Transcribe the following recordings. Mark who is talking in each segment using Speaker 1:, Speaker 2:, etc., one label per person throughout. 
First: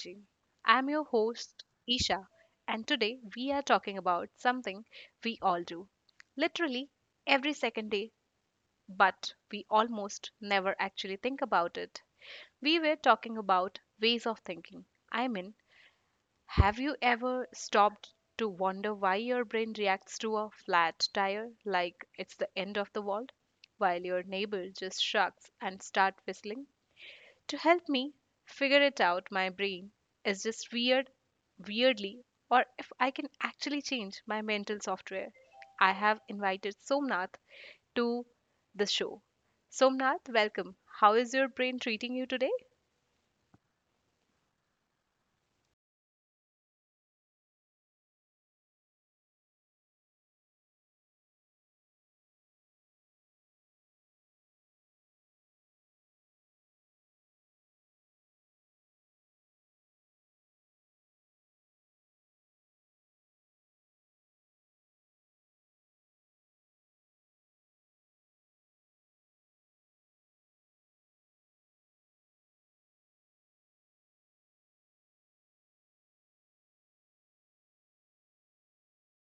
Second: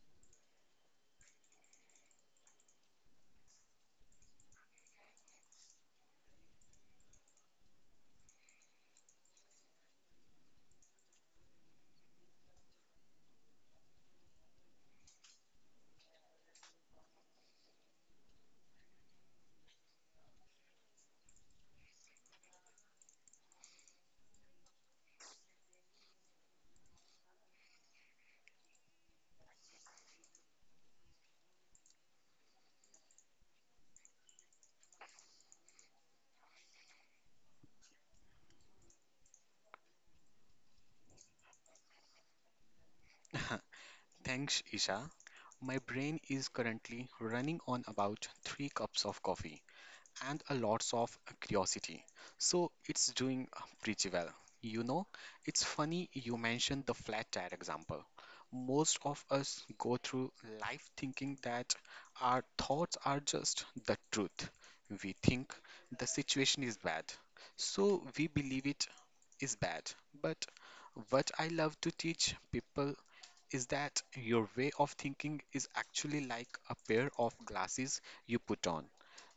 Speaker 1: Gym. I'm your host, Isha, and today we are talking about something we all do, literally, every second day, but we almost never actually think about it. We were talking about ways of thinking. I mean, have you ever stopped to wonder why your brain reacts to a flat tire like it's the end of the world, while your neighbor just shrugs and starts whistling? To help me figure it out, my brain is just weird, weirdly, or if I can actually change my mental software. I have invited Somnath to the show. Somnath, welcome. How is your brain treating you today?
Speaker 2: Thanks, Isha. My brain is currently running on about 3 cups of coffee and a lots of curiosity. So it's doing pretty well. You know, it's funny you mentioned the flat tire example. Most of us go through life thinking that our thoughts are just the truth. We think the situation is bad, so we believe it is bad. But what I love to teach people is that your way of thinking is actually like a pair of glasses you put on.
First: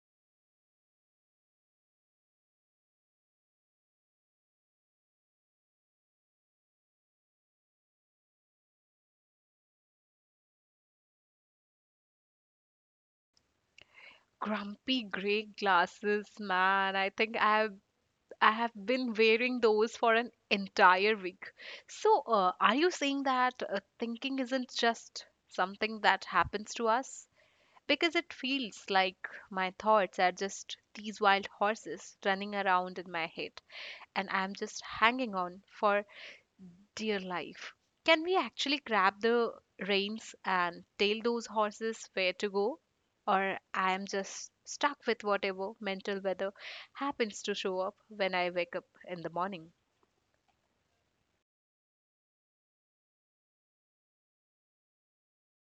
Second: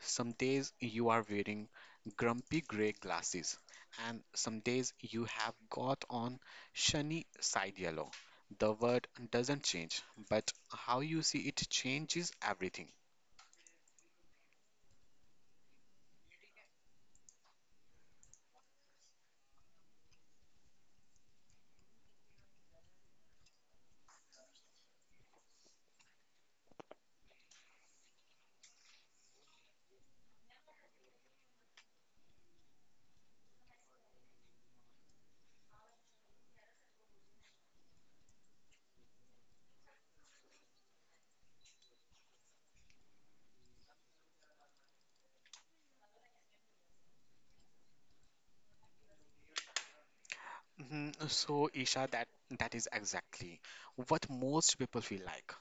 Speaker 2: Some days you are wearing grumpy gray glasses, and some days you have got on shiny side yellow. The word doesn't change, but how you see it changes everything.
Speaker 1: Grumpy gray glasses, man. I think I have been wearing those for an entire week. So, are you saying that thinking isn't just something that happens to us? Because it feels like my thoughts are just these wild horses running around in my head and I'm just hanging on for dear life. Can we actually grab the reins and tell those horses where to go? Or I am just stuck with whatever mental weather happens to show up when I wake up in the morning.
Speaker 2: Mhm. So, Isha, that is exactly what most people feel like.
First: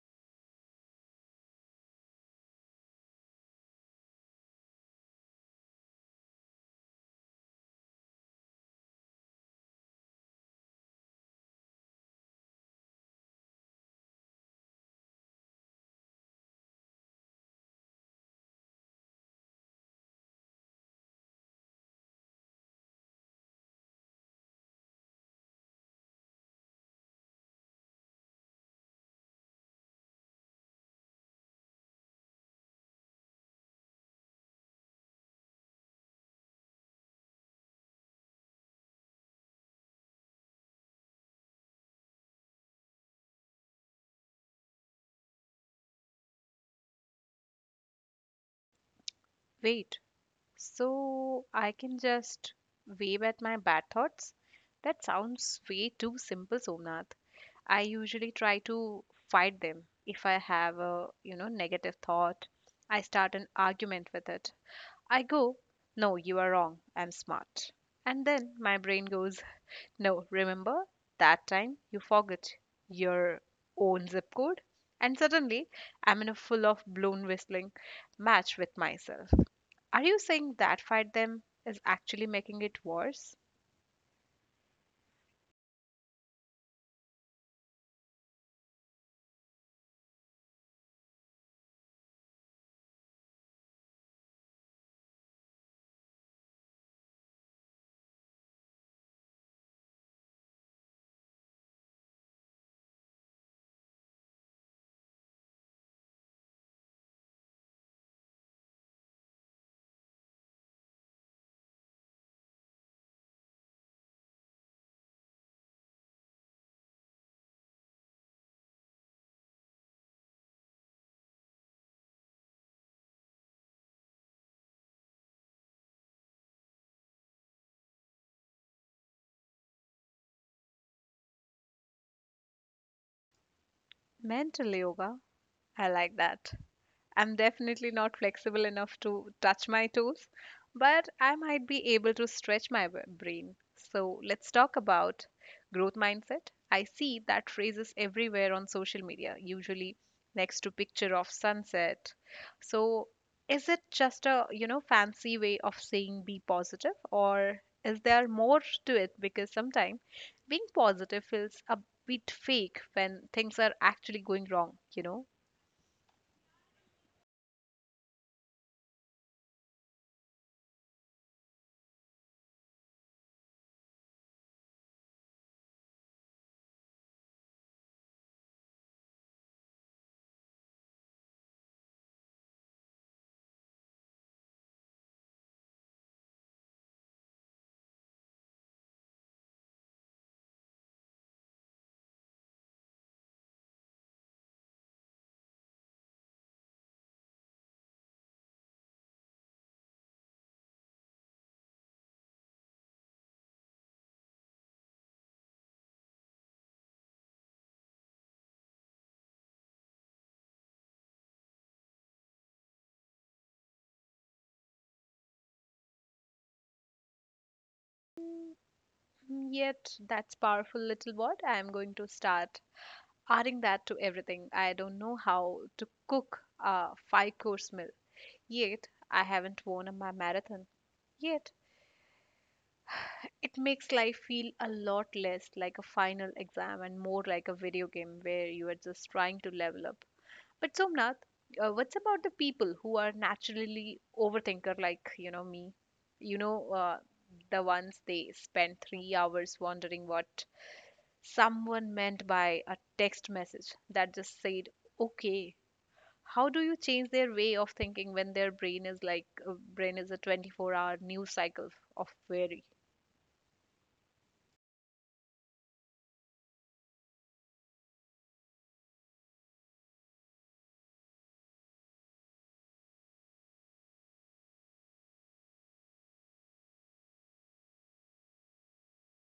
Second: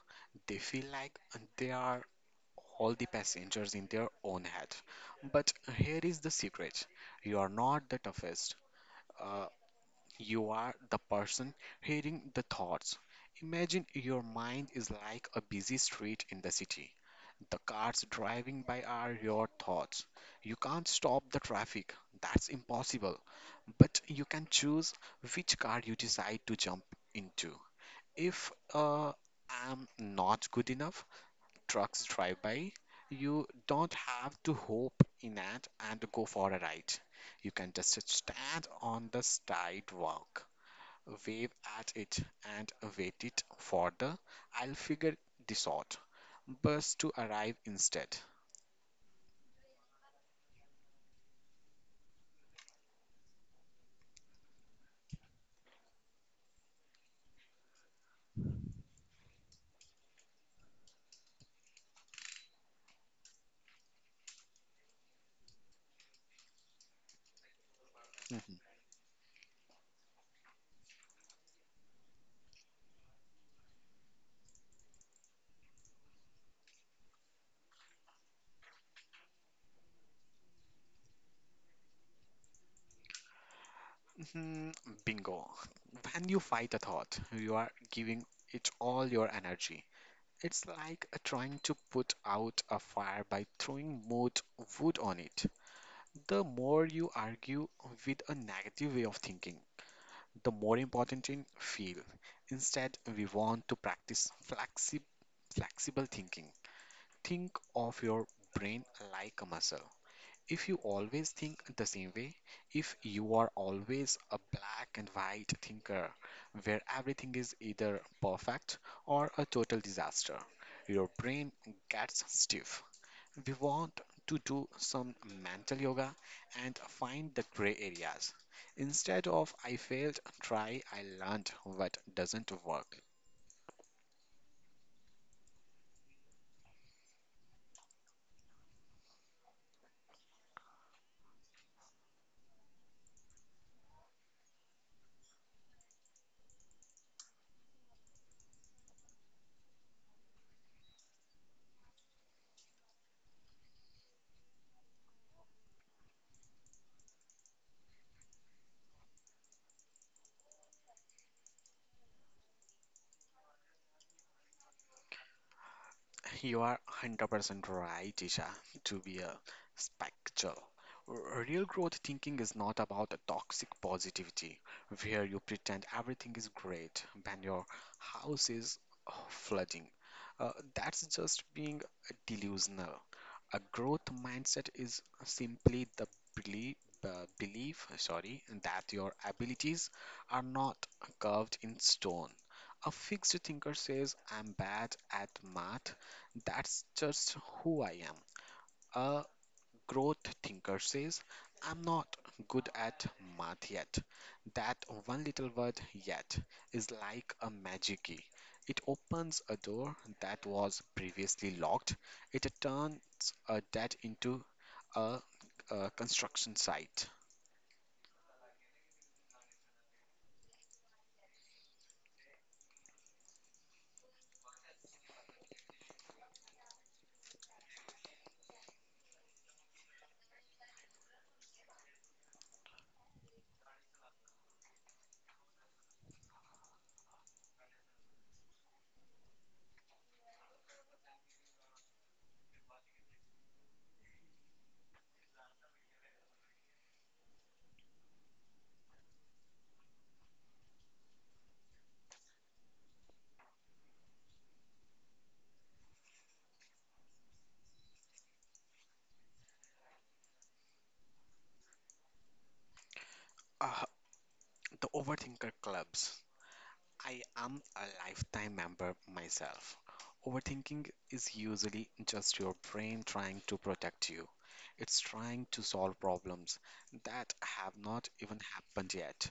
Speaker 2: They feel like they are all the passengers in their own head. But here is the secret you are not the toughest, uh, you are the person hearing the thoughts. Imagine your mind is like a busy street in the city. The cars driving by are your thoughts. You can't stop the traffic, that's impossible. But you can choose which car you decide to jump into. If I'm not good enough, trucks drive by, you don't have to hope in it and go for a ride. You can just stand on the sidewalk, wave at it, and wait it for the I'll figure this out bus to arrive instead.
Speaker 1: Wait, so I can just wave at my bad thoughts? That sounds way too simple, Somnath. I usually try to fight them. If I have a, you know, negative thought, I start an argument with it. I go, "No, you are wrong. I'm smart." And then
Speaker 2: Mhm.
Speaker 1: my brain goes, "No, remember that time you forgot your own zip code?" And suddenly, I'm in a full of blown whistling match with myself. Are you saying that fight them is actually making it worse?
Speaker 2: Mhm, bingo. When you fight a thought, you are giving it all your energy. It's like trying to put out a fire by throwing more wood on it. The more you argue with a negative way of thinking, the more important it feel. Instead, we want to practice flexible thinking. Think of your brain like a muscle. If you always think the same way, if you are always a black and white thinker where everything is either perfect or a total disaster, your brain gets stiff. We want to do some mental yoga and find the gray areas. Instead of I failed, try I learned what doesn't work.
Speaker 1: Mental yoga. I like that. I'm definitely not flexible enough to touch my toes, but I might be able to stretch my brain. So, let's talk about growth mindset. I see that phrases everywhere on social media, usually next to picture of sunset. So, is it just a fancy way of saying be positive, or is there more to it, because sometimes being positive feels a bit fake when things are actually going wrong, you know?
Speaker 2: You are 100% right, Isha, to be a spectral. Real growth thinking is not about a toxic positivity where you pretend everything is great when your house is flooding. That's just being delusional. A growth mindset is simply the belief, belief, that your abilities are not carved in stone. A fixed thinker says, I'm bad at math. That's just who I am. A growth thinker says, I'm not good at math yet. That one little word yet is like a magic key. It opens a door that was previously locked. It turns a dead into a, a construction site.
Speaker 1: Mm, yet, that's powerful, little word. I am going to start adding that to everything. I don't know how to cook a five course meal. Yet, I haven't won my marathon. Yet, it makes life feel a lot less like a final exam and more like a video game where you are just trying to level up. But Somnath, what's about the people who are naturally overthinker like me? You know, uh, the ones they spend 3 hours wondering what someone meant by a text message that just said okay. How do you change their way of thinking when their brain is like, brain is a 24-hour news cycle of worry?
Speaker 2: Ah, the overthinker clubs. I am a lifetime member myself. Overthinking is usually just your brain trying to protect you. It's trying to solve problems that have not even happened yet.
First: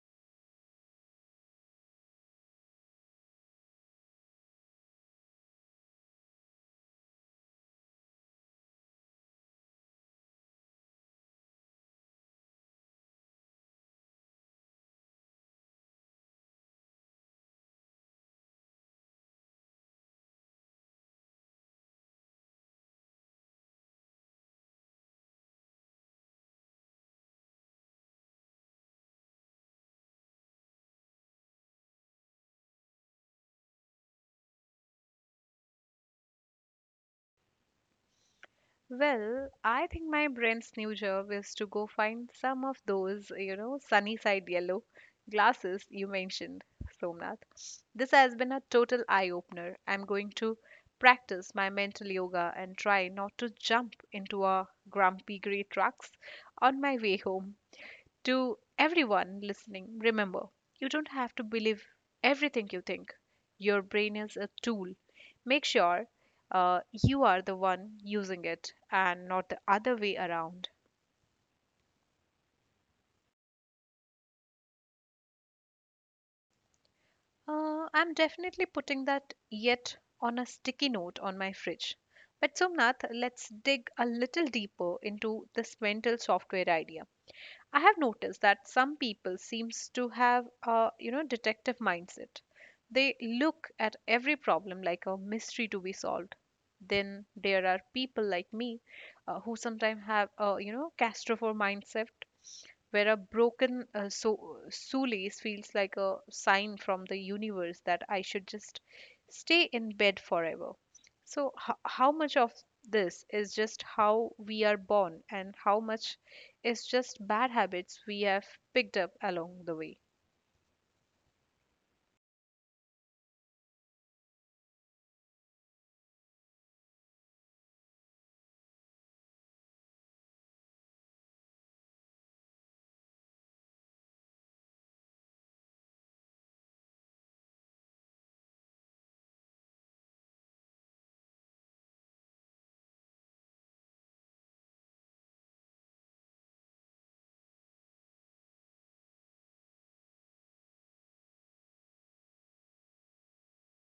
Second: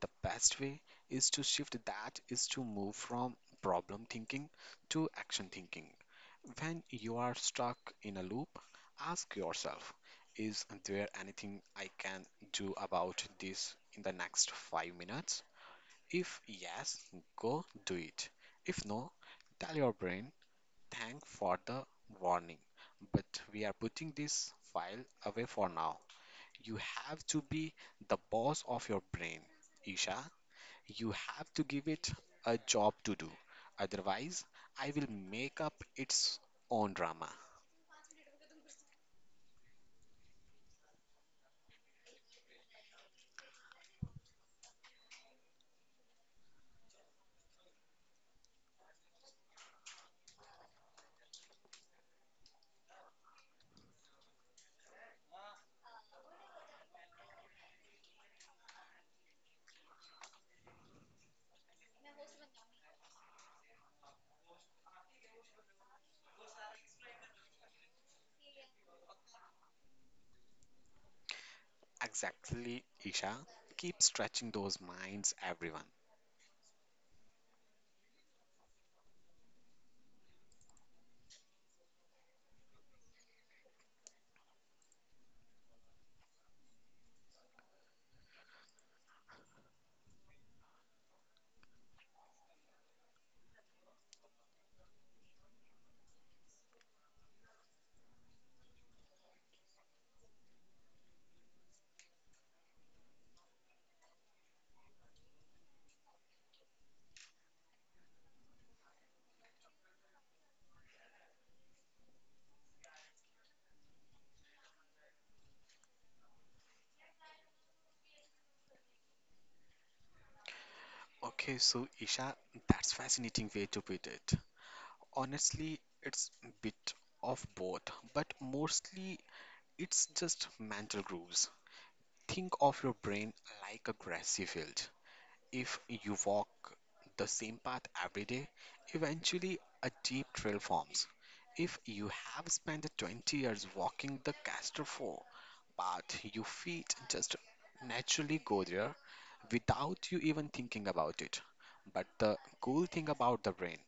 Speaker 2: The best way is to shift that is to move from problem thinking to action thinking. When you are stuck in a loop, ask yourself, is there anything I can do about this in the next 5 minutes? If yes, go do it. If no, tell your brain, thank for the warning, but we are putting this file away for now. You have to be the boss of your brain, Isha. You have to give it a job to do. Otherwise, I will make up its own drama.
Speaker 1: Well, I think my brand's new job is to go find some of those sunny side yellow glasses you mentioned, Somnath. This has been a total eye opener. I'm going to practice my mental yoga and try not to jump into a grumpy gray trucks on my way home. To everyone listening, remember you don't have to believe everything you think. Your brain is a tool. Make sure you are the one using it and not the other way around.
Speaker 2: Exactly, Isha. Keep stretching those minds, everyone.
Speaker 1: I'm definitely putting that yet on a sticky note on my fridge. But Somnath, let's dig a little deeper into this mental software idea. I have noticed that some people seems to have a detective mindset. They look at every problem like a mystery to be solved. Then there are people like me, who sometimes have a claustrophobic mindset where a broken, so shoelace feels like a sign from the universe that I should just stay in bed forever. So, how much of this is just how we are born, and how much is just bad habits we have picked up along the way?
Speaker 2: Okay, so Isha, that's fascinating way to put it. Honestly, it's a bit of both, but mostly it's just mental grooves. Think of your brain like a grassy field. If you walk the same path every day, eventually a deep trail forms. If you have spent 20 years walking the Castor 4 path, your feet just naturally go there without you even thinking about it. But the cool thing about the brain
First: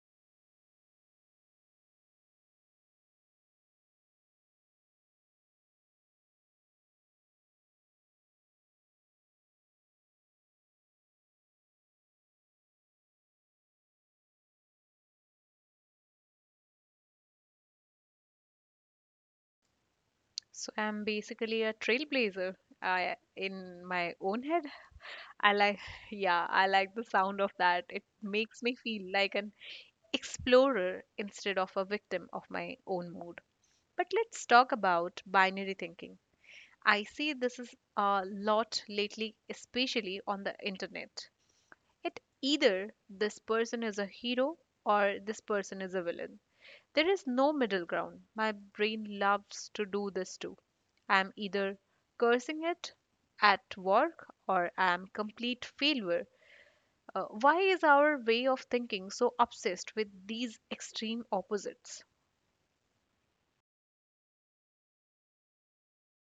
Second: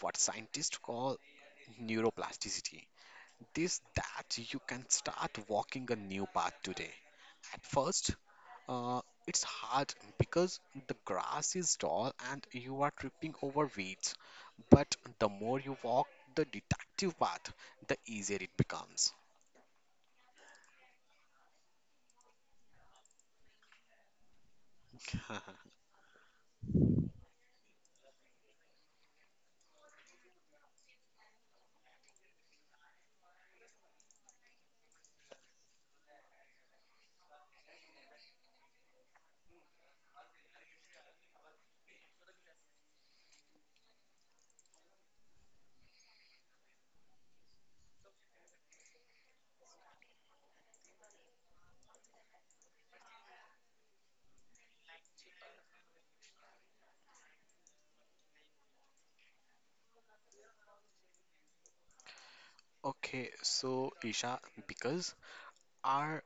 Speaker 2: what scientists call neuroplasticity. This that you can start walking a new path today. At first, uh, it's hard because the grass is tall and you are tripping over weeds. But the more you walk the detective path, the easier it becomes.
Speaker 1: So, I'm basically a trailblazer. I, in my own head, I like, yeah, I like the sound of that. It makes me feel like an explorer instead of a victim of my own mood. But let's talk about binary thinking. I see this is a lot lately, especially on the internet. It either this person is a hero or this person is a villain. There is no middle ground. My brain loves to do this too. I am either cursing it at work or I am complete failure. Why is our way of thinking so obsessed with these extreme opposites?
Speaker 2: Okay, so Isha, because our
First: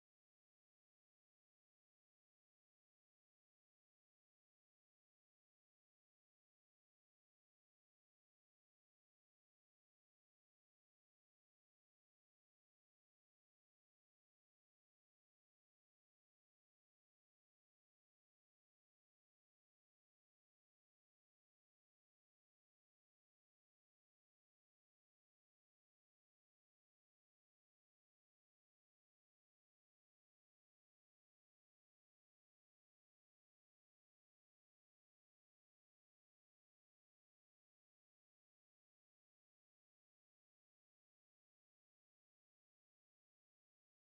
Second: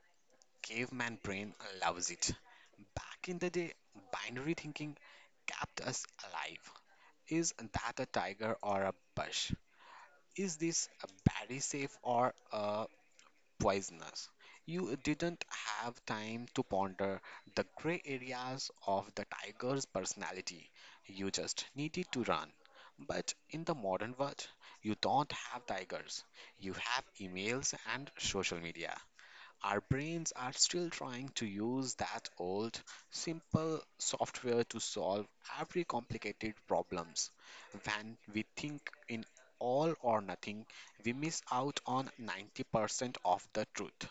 Speaker 2: caveman brain loves it. Back in the day, binary thinking kept us alive. Is that a tiger or a bush? Is this a berry safe or a poisonous? You didn't have time to ponder the gray areas of the tiger's personality. You just needed to run. But in the modern world, you don't have tigers. You have emails and social media. Our brains are still trying to use that old, simple software to solve every complicated problems. When we think in all or nothing, we miss out on 90% of the truth.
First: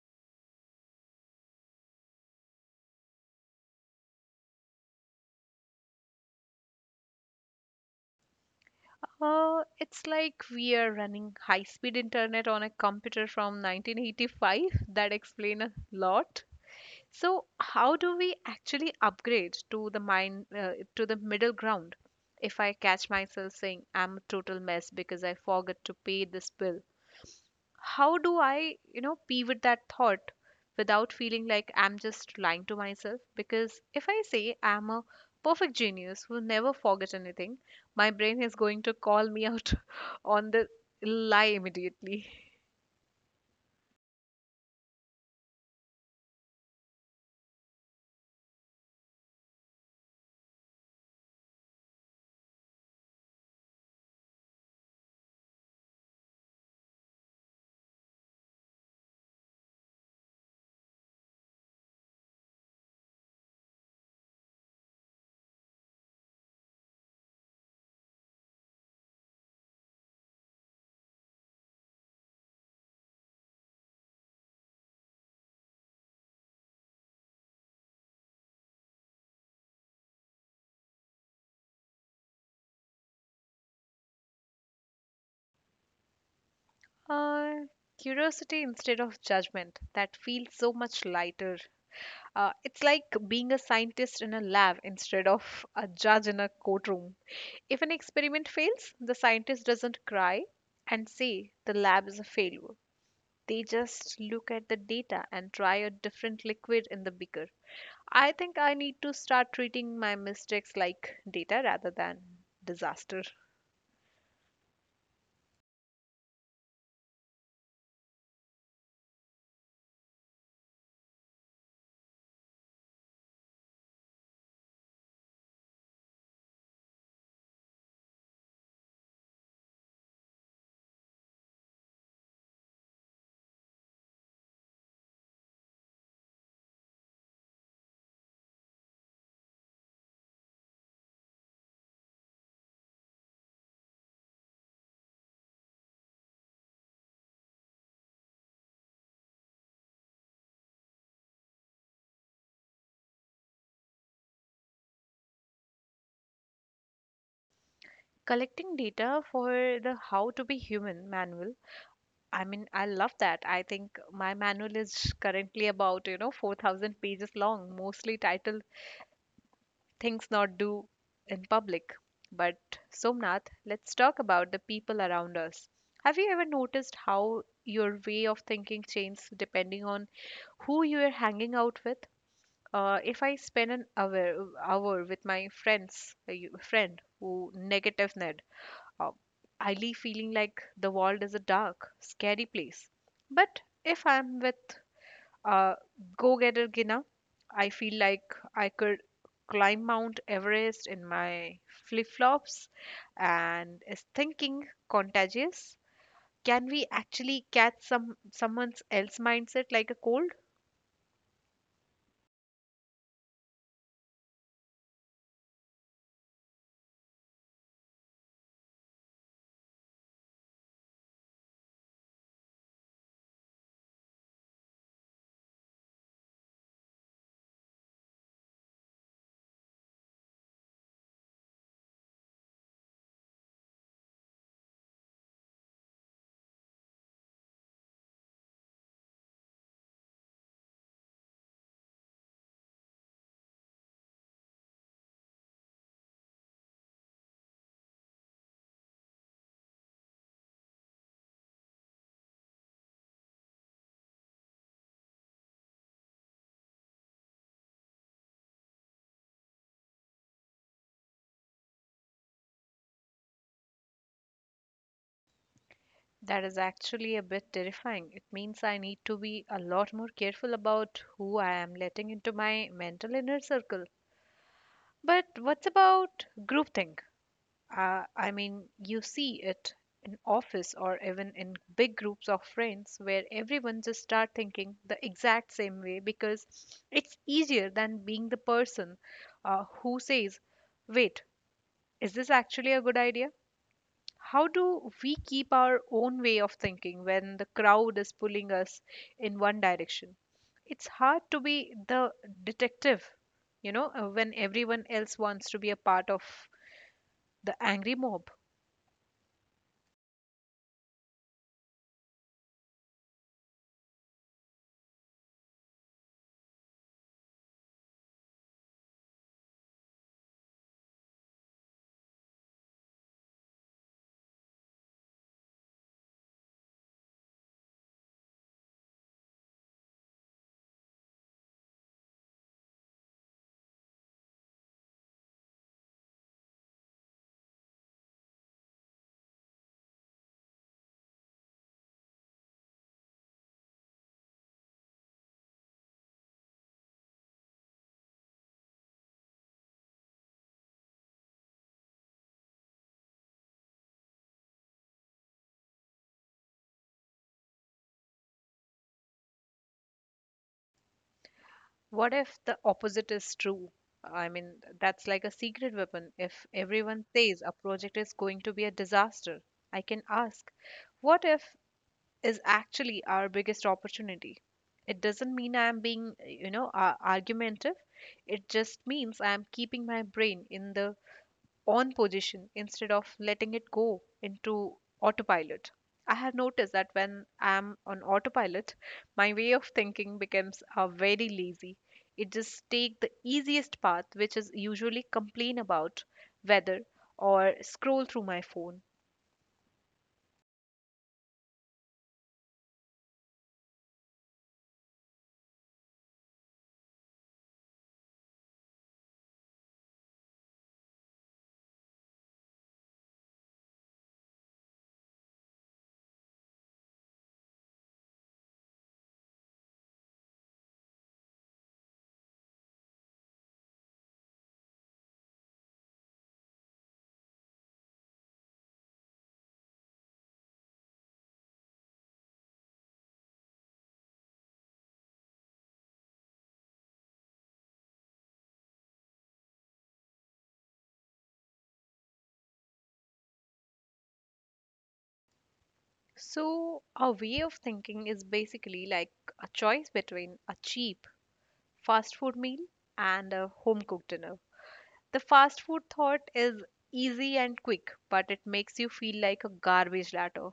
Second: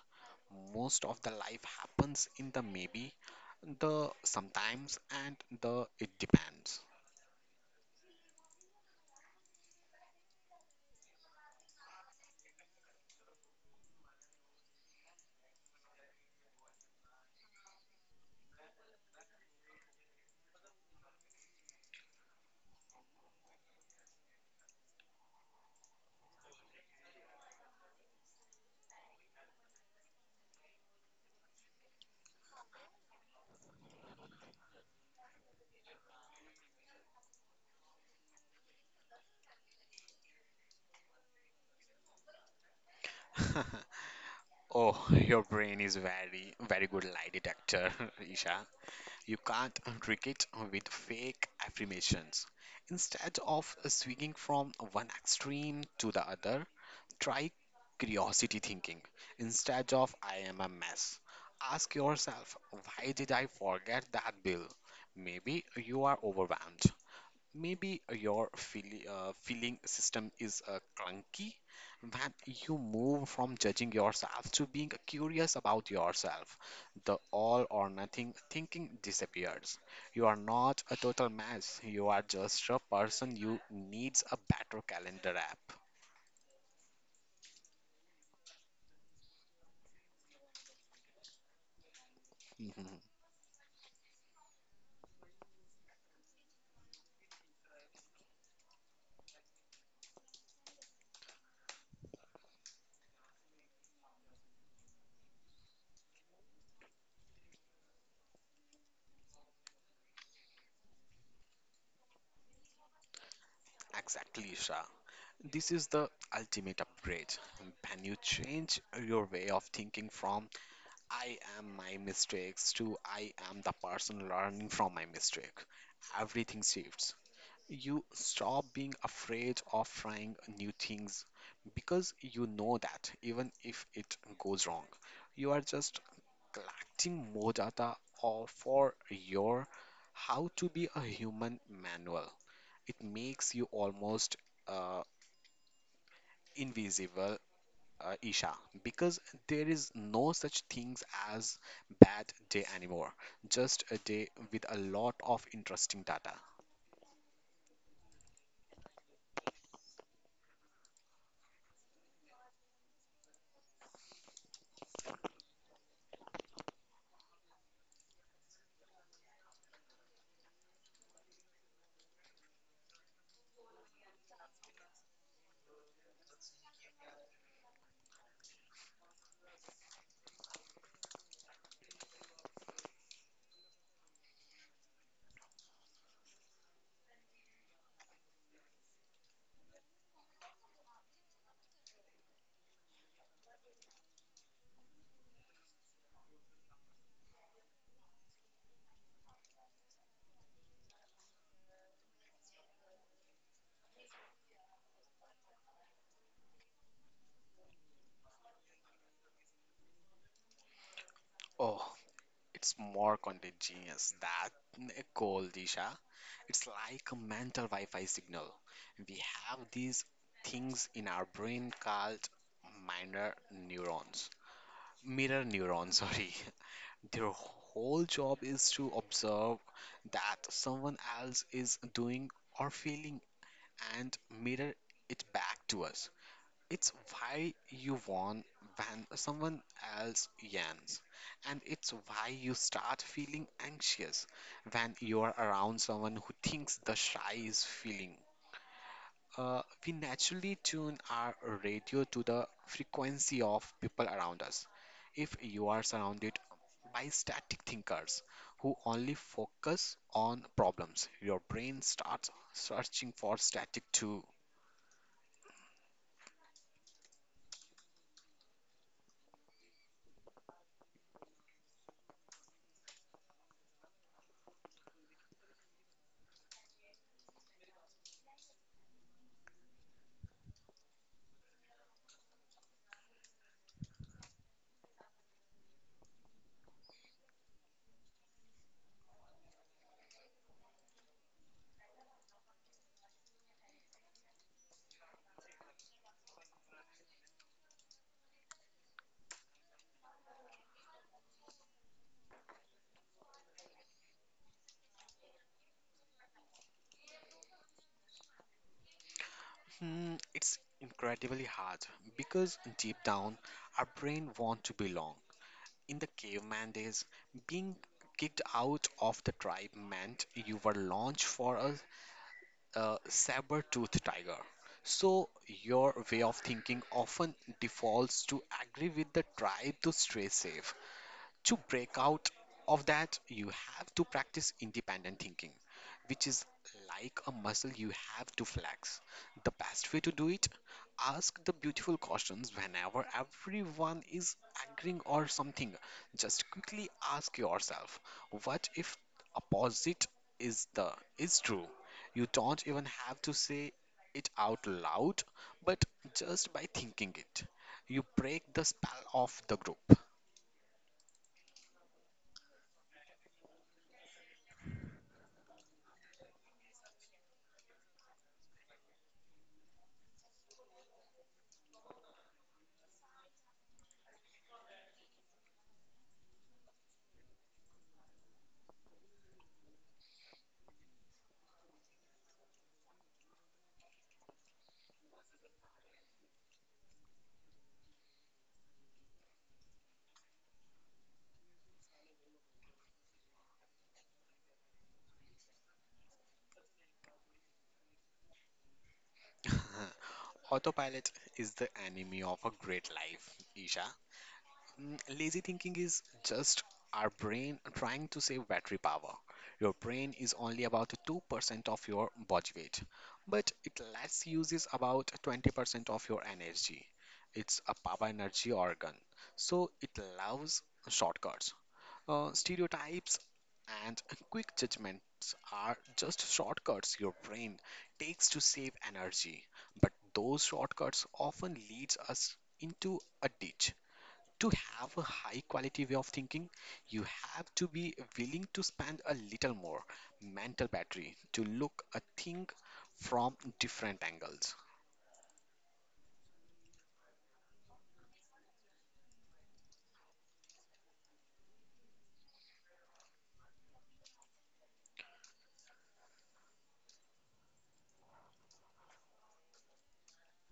Speaker 2: Most of the life happens in the maybe, the sometimes, and the it depends.
Speaker 1: It's like we are running high-speed internet on a computer from 1985. That explains a lot. So, how do we actually upgrade to the mind to the middle ground? If I catch myself saying I'm a total mess because I forgot to pay this bill, how do I pivot that thought without feeling like I'm just lying to myself? Because if I say I'm a perfect genius who never forgets anything, my brain is going to call me out on the lie immediately.
Speaker 2: Oh, your brain is very, very good lie detector, Isha. You can't trick it with fake affirmations. Instead of swinging from one extreme to the other, try curiosity thinking. Instead of I am a mess, ask yourself, why did I forget that bill? Maybe you are overwhelmed. Maybe your feeling system is clunky, that you move from judging yourself to being curious about yourself. The all or nothing thinking disappears. You are not a total mess, you are just a person who needs a better calendar app.
Speaker 1: Uh, Curiosity instead of judgment. That feels so much lighter. It's
Speaker 2: Mhm.
Speaker 1: like being a scientist in a lab instead of a judge in a courtroom. If an experiment fails, the scientist doesn't cry and say the lab is a failure. They just look at the data and try a different liquid in the beaker. I think I need to start treating my mistakes like data rather than disaster.
Speaker 2: Exactly, Isha. This is the ultimate upgrade. When you change your way of thinking from I am my mistakes too. I am the person learning from my mistake. Everything shifts. You stop being afraid of trying new things because you know that even if it goes wrong, you are just collecting more data or for your how to be a human manual. It makes you almost uh, invisible Isha, because there is no such things as bad day anymore. Just a day with a lot of interesting data.
Speaker 1: Collecting data for the How to Be Human manual. I mean, I love that. I think my manual is currently about 4,000 pages long, mostly titled Things Not Do in Public. But Somnath, let's talk about the people around us. Have you ever noticed how your way of thinking changes depending on who you are hanging out with? If I spend an hour with my friends, a friend who negative, uh, highly feeling like the world is a dark, scary place. But if I'm with a go getter Gina, I feel like I could climb Mount Everest in my flip flops. And is thinking contagious? Can we actually catch someone else mindset like a cold?
Speaker 2: Oh, it's more content genius that cold, Isha. It's like a mental Wi-Fi signal. We have these things in our brain called minor neurons. Mirror neurons, sorry. Their whole job is to observe that someone else is doing or feeling and mirror it back to us. It's why you won when someone else yawns, and it's why you start feeling anxious when you are around someone who thinks the shy is feeling. We naturally tune our radio to the frequency of people around us. If you are surrounded by static thinkers who only focus on problems, your brain starts searching for static to
Speaker 1: That is actually a bit terrifying. It means I need to be a lot more careful about who I am letting into my mental inner circle. But what's about groupthink? I mean, you see it in office or even in big groups of friends where everyone just start thinking the exact same way because it's easier than being the person, who says, "Wait, is this actually a good idea?" How do we keep our own way of thinking when the crowd is pulling us in one direction? It's hard to be the detective, when everyone else wants to be a part of the angry mob.
Speaker 2: mm, it's incredibly hard because deep down, our brain wants to belong. In the caveman days, being kicked out of the tribe meant you were launched for a saber-toothed tiger. So your way of thinking often defaults to agree with the tribe to stay safe to break out of that, you have to practice independent thinking, which is like a muscle you have to flex. The best way to do it, ask the beautiful questions whenever everyone is agreeing or something. Just quickly ask yourself, what if opposite is the is true? You don't even have to say it out loud, but just by thinking it, you break the spell of the group.
Speaker 1: What if the opposite is true? I mean, that's like a secret weapon. If everyone says a project is going to be a disaster, I can ask, what if is actually our biggest opportunity. It doesn't mean I'm being argumentative. It just means I'm keeping my brain in the on position instead of letting it go into autopilot. I have noticed that when I'm on autopilot, my way of thinking becomes, very lazy. It just takes the easiest path, which is usually complain about weather or scroll through my phone.
Speaker 2: Autopilot is the enemy of a great life, Isha. Mm, lazy thinking is just our brain trying to save battery power. Your brain is only about 2% of your body weight, but it less uses about 20% of your energy. It's a power energy organ, so it loves shortcuts. Stereotypes and quick judgments are just shortcuts your brain takes to save energy, but those shortcuts often leads us into a ditch. To have a high quality way of thinking, you have to be willing to spend a little more mental battery to look a thing from different angles.
Speaker 1: So, our way of thinking is basically like a choice between a cheap fast food meal and a home cooked dinner. The fast food thought is easy and quick, but it makes you feel like a garbage latter.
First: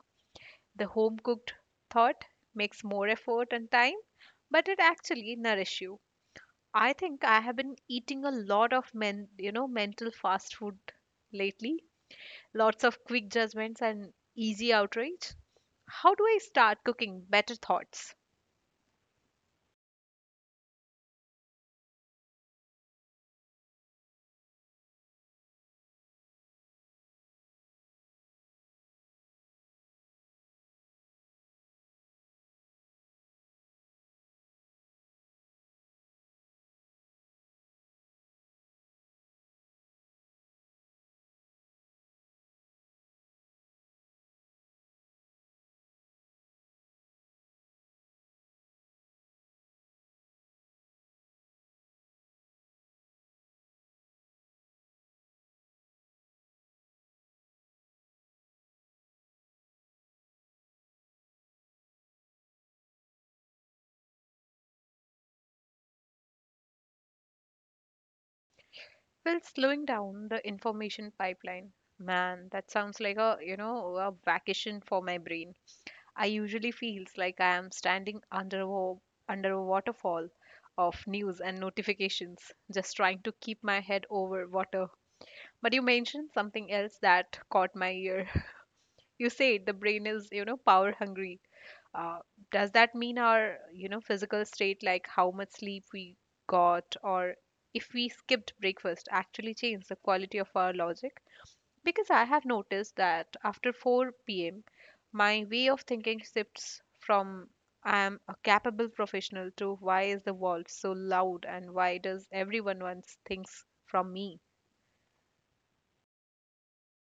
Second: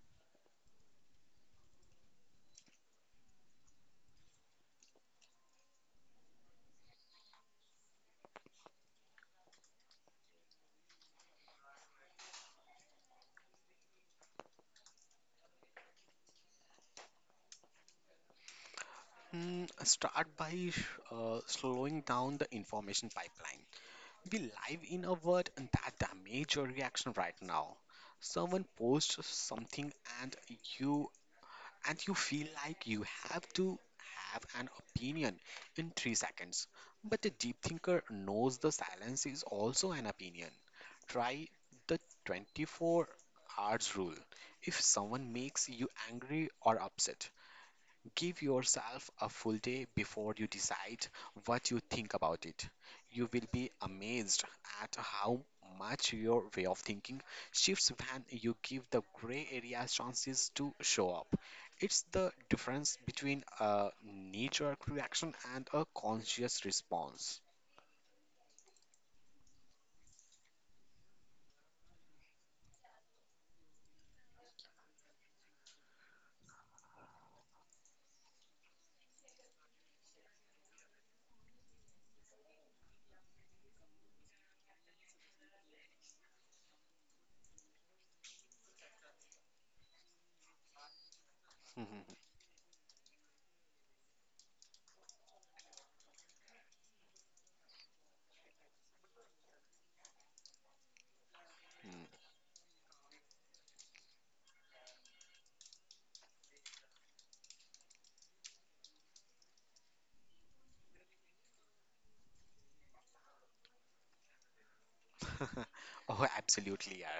Speaker 1: The home cooked thought makes more effort and time, but it actually nourishes you. I think I have been eating a lot of mental fast food lately, lots of quick judgments and easy outrage. How do I start cooking better thoughts?
Speaker 2: Hmm, start by slowing down the information pipeline. We live in a world that the your reaction right now. Someone posts something and you you feel like you have to have an opinion in 3 seconds. But a deep thinker knows the silence is also an opinion. Try the 24 hours rule. If someone makes you angry or upset, give yourself a full day before you decide what you think about it. You will be amazed at how much your way of thinking shifts when you give the gray areas chances to show up. It's the difference between a knee-jerk reaction and a conscious response.
Speaker 1: Well, slowing down the information pipeline. Man, that sounds like a vacation for my brain. I usually feels like I am standing under a waterfall of news and notifications, just trying to keep my head over water. But you mentioned something else that caught my ear. You said the brain is power hungry, uh, does that mean our physical state, like how much sleep we got or if we skipped breakfast, actually change the quality of our logic? Because I have noticed that after 4 p.m. my way of thinking shifts from I am a capable professional to why is the world so loud and why does everyone wants things from me.
Speaker 2: Oh, absolutely, yeah.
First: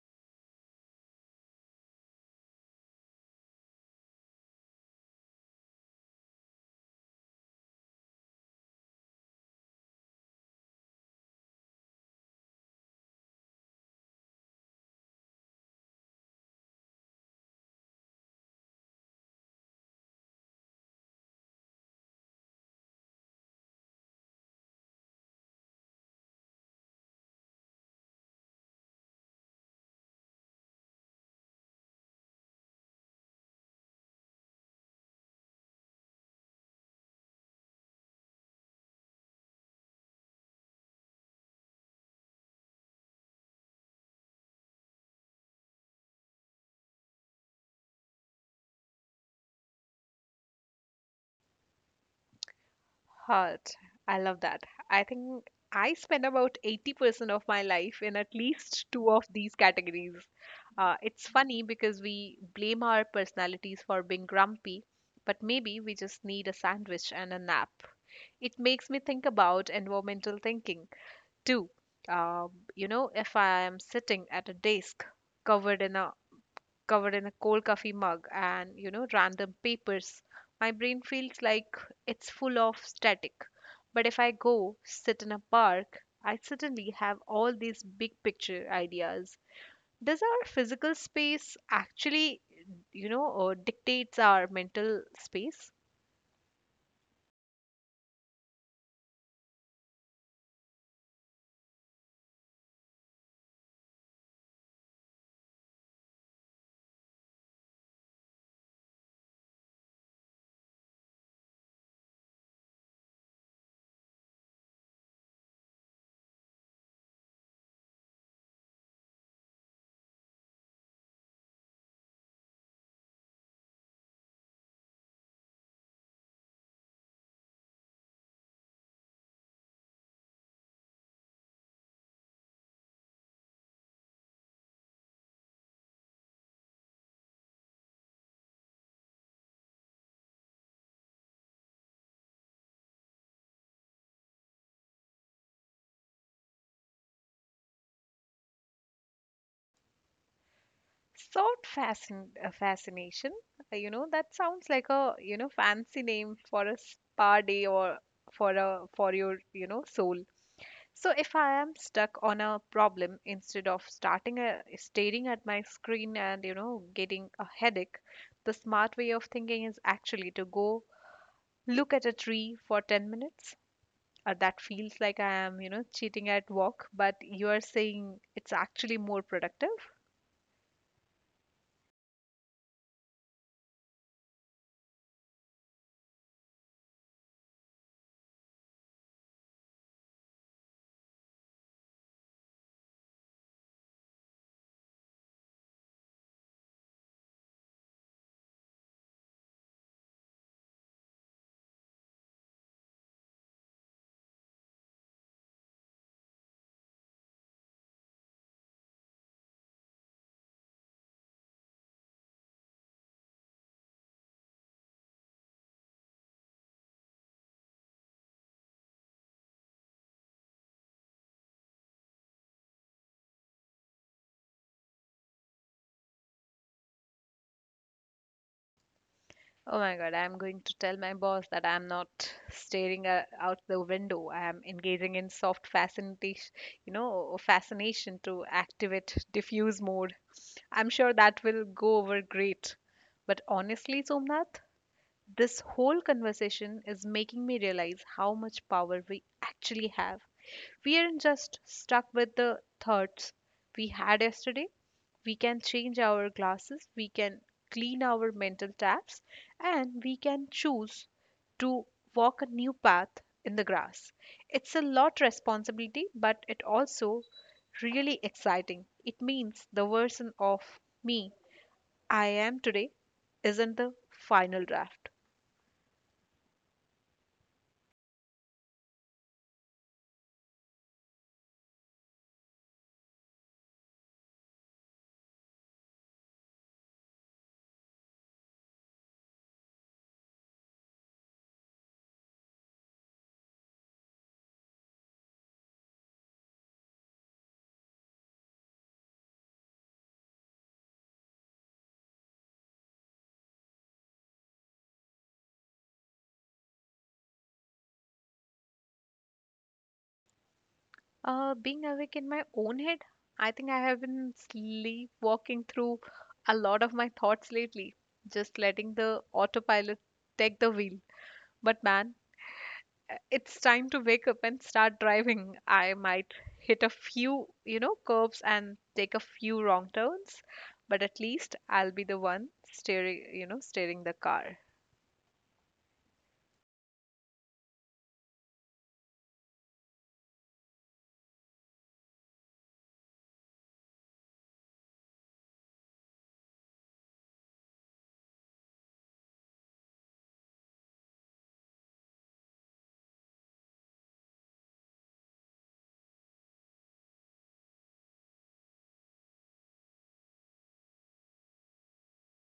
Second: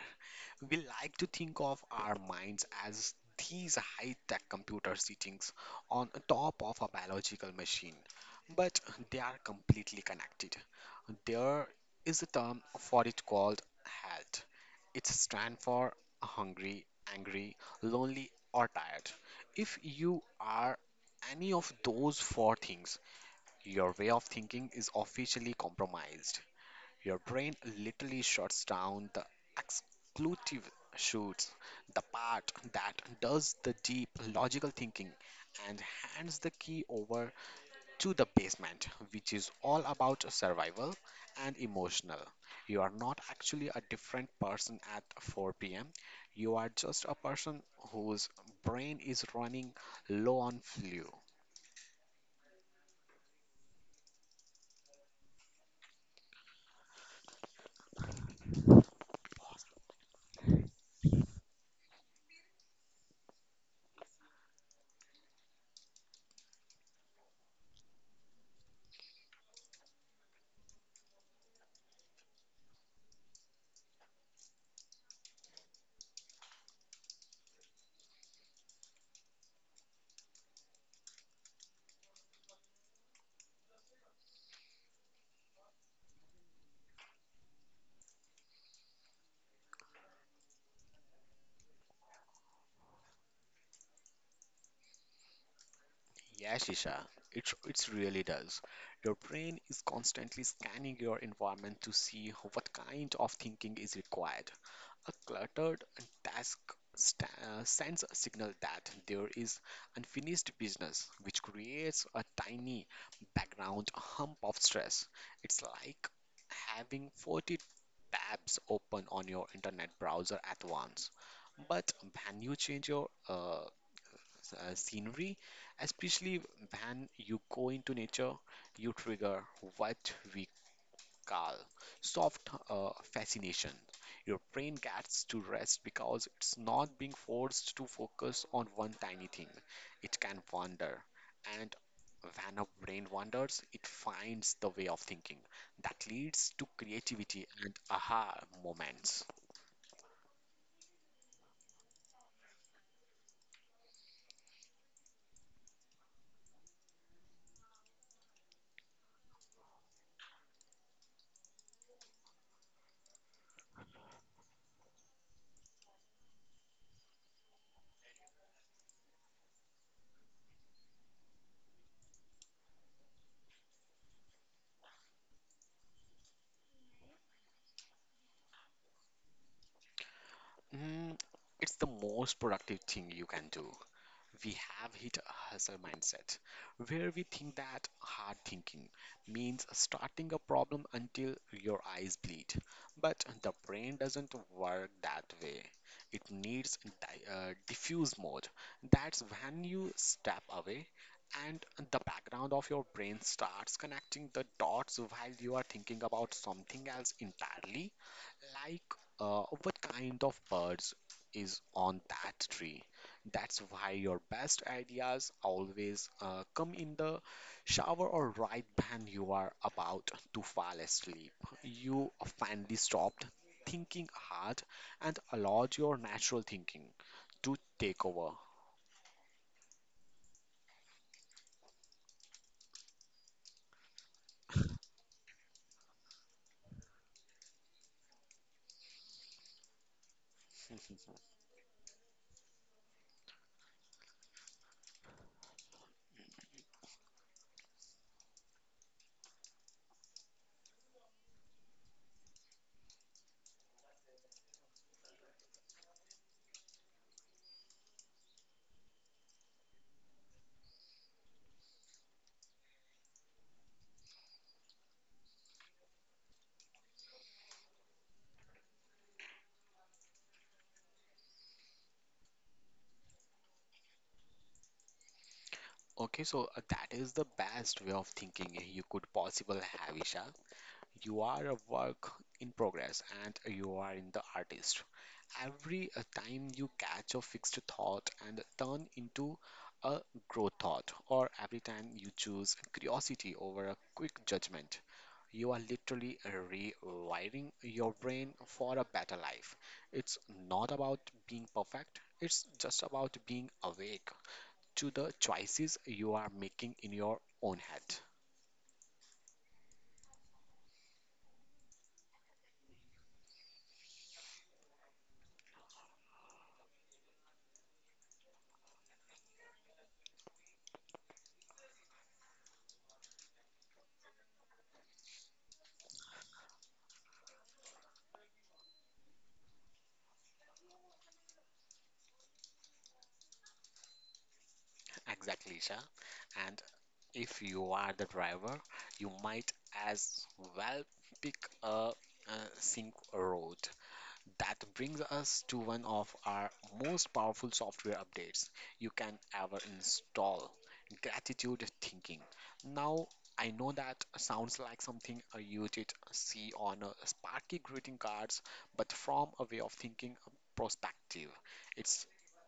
Speaker 2: We like to think of our minds as these high tech computer sittings on top of a biological machine, but they are completely connected. There is a term for it called HALT. It's stand for hungry, angry, lonely, or tired. If you are any of those 4 things, your way of thinking is officially compromised. Your brain literally shuts down the exclusive shoots, the part that does the deep logical thinking, and hands the key over to the basement, which is all about survival and emotional. You are not actually a different person at 4 pm. You are just a person whose brain is running low on fuel.
Speaker 1: Heart. I love that. I think I spend about 80% of my life in at least two of these categories. It's funny because we blame our personalities for being grumpy, but maybe we just need a sandwich and a nap. It makes me think about environmental thinking too. Um, you know, if I am sitting at a desk covered in a covered in a cold coffee mug and you know random papers, my brain feels like it's full of static. But if I go sit in a park, I suddenly have all these big picture ideas. Does our physical space actually, you know, or dictates our mental space?
Speaker 2: Yeah, Shisha, it really does. Your brain is constantly scanning your environment to see what kind of thinking is required. A cluttered task sends a signal that there is unfinished business, which creates a tiny background hump of stress. It's like having 40 tabs open on your internet browser at once. But when you change your scenery, especially when you go into nature, you trigger what we call soft fascination. Your brain gets to rest because it's not being forced to focus on one tiny thing. It can wander, and when a brain wanders, it finds the way of thinking that leads to creativity and aha moments.
Speaker 1: Fascination, you know, that sounds like a you know fancy name for a spa day, or for your you know soul. So if I am stuck on a problem, instead of staring at my screen and you know getting a headache, the smart way of thinking is actually to go look at a tree for 10 minutes. That feels like I am you know cheating at work, but you are saying it's actually more productive.
Speaker 2: Mm, it's the most productive thing you can do. We have hit a hustle mindset, where we think that hard thinking means starting a problem until your eyes bleed. But the brain doesn't work that way. It needs diffuse mode. That's when you step away and the background of your brain starts connecting the dots while you are thinking about something else entirely, like, what kind of birds is on that tree? That's why your best ideas always come in the shower or right when you are about to fall asleep. You finally stopped thinking hard and allowed your natural thinking to take over.
Speaker 1: Oh my God, I'm going to tell my boss that I'm not staring out the window. I am engaging in soft fascination, you know, fascination to activate diffuse mode. I'm sure that will go over great. But honestly, Somnath, this whole conversation is making me realize how much power we actually have. We aren't just stuck with the thoughts we had yesterday. We can change our glasses, we can clean our mental taps, and we can choose to walk a new path in the grass. It's a lot responsibility, but it also really exciting. It means the version of me I am today isn't the final draft.
Speaker 2: Okay, so that is the best way of thinking you could possible have, Isha. You are a work in progress and you are in the artist. Every time you catch a fixed thought and turn into a growth thought, or every time you choose curiosity over a quick judgment, you are literally rewiring your brain for a better life. It's not about being perfect, it's just about being awake to the choices you are making in your own head.
Speaker 1: Being awake in my own head, I think I have been sleepwalking through a lot of my thoughts lately, just letting the autopilot take the wheel. But man, it's time to wake up and start driving. I might hit a few, you know, curves and take a few wrong turns, but at least I'll be the one steering, you know, steering the car.
Speaker 2: Exactly, Isha. And if you are the driver, you might as well pick a, a sink road. That brings us to one of our most powerful software updates you can ever install, gratitude thinking. Now, I know that sounds like something you did see on Sparky greeting cards, but from a way of thinking perspective, it's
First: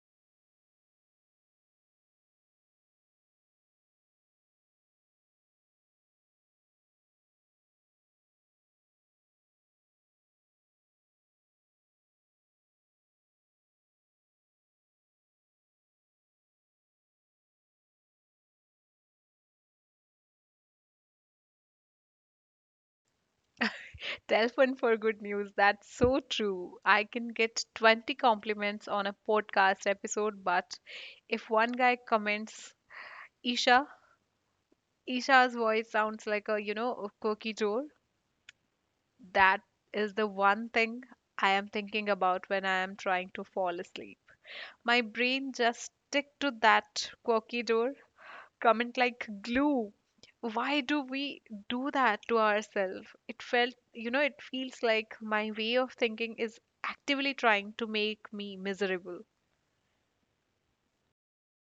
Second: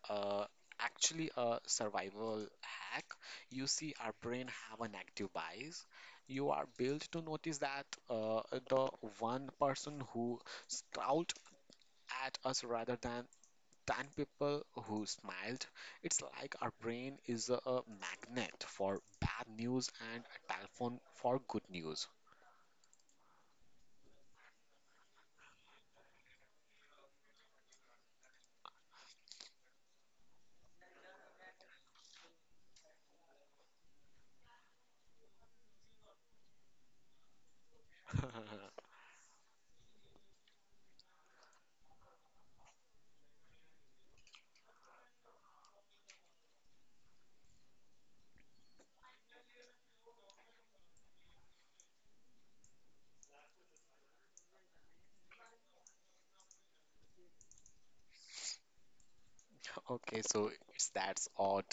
Speaker 2: uh, actually a survival hack. You see, our brain have a negative bias. You are built to notice that the one person who scrawled at us rather than people who smiled. It's like our brain is a magnet for bad news and a telephone for good news.
Speaker 1: Telephone for good news. That's so true. I can get 20 compliments on a podcast episode, but if one guy comments, Isha, Isha's voice sounds like a, you know, a cookie jar. That is the one thing I am thinking about when I am trying to fall asleep. My brain just stick to that cookie jar comment like glue. Why do we do that to ourselves? It felt, you know, it feels like my way of thinking is actively trying to make me miserable.
Speaker 2: Okay, so it's that odd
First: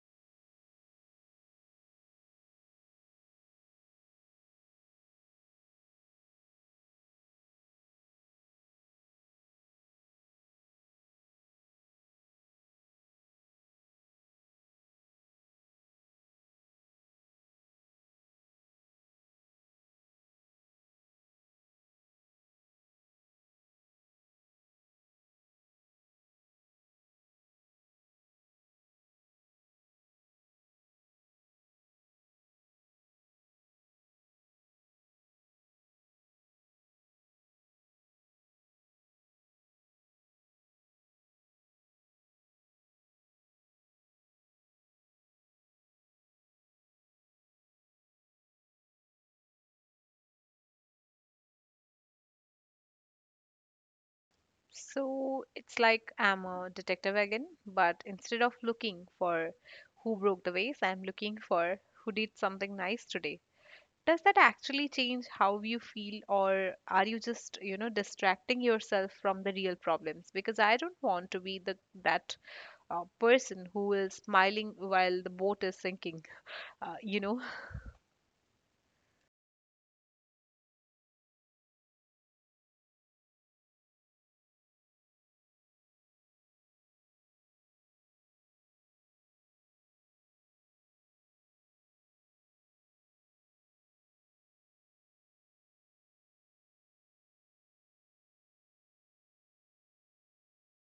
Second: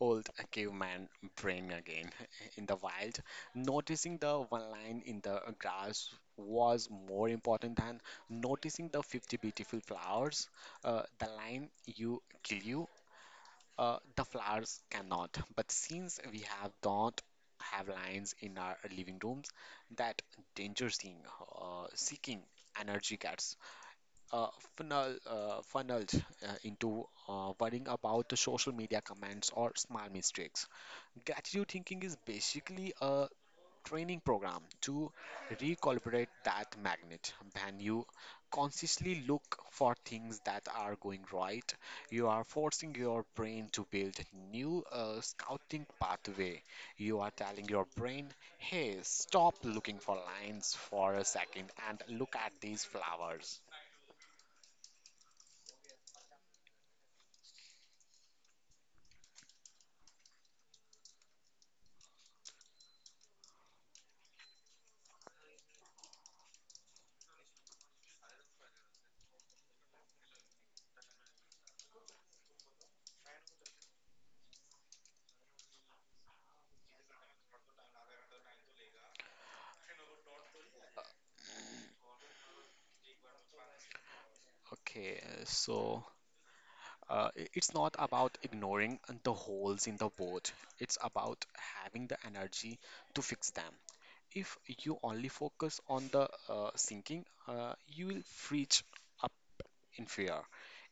Speaker 2: old caveman brain again. In the wild, noticing the one line in the grass was more important than noticing the 50 beautiful flowers. The line you kill you. The flowers cannot, but since we have don't have lions in our living rooms, that danger seeing, seeking energy gets uh, funneled into worrying about the social media comments or small mistakes. Gratitude thinking is basically a training program to recalibrate that magnet. When you consciously look for things that are going right, you are forcing your brain to build new scouting pathway. You are telling your brain, "Hey, stop looking for lines for a second and look at these flowers."
Speaker 1: So it's like I'm a detective again, but instead of looking for who broke the vase, I'm looking for who did something nice today. Does that actually change how you feel, or are you just, you know, distracting yourself from the real problems? Because I don't want to be the that person who is smiling while the boat is sinking. Uh, you know,
Speaker 2: Okay, so it's not about ignoring the holes in the boat. It's about having the energy to fix them. If you only focus on the sinking, you will freeze up in fear.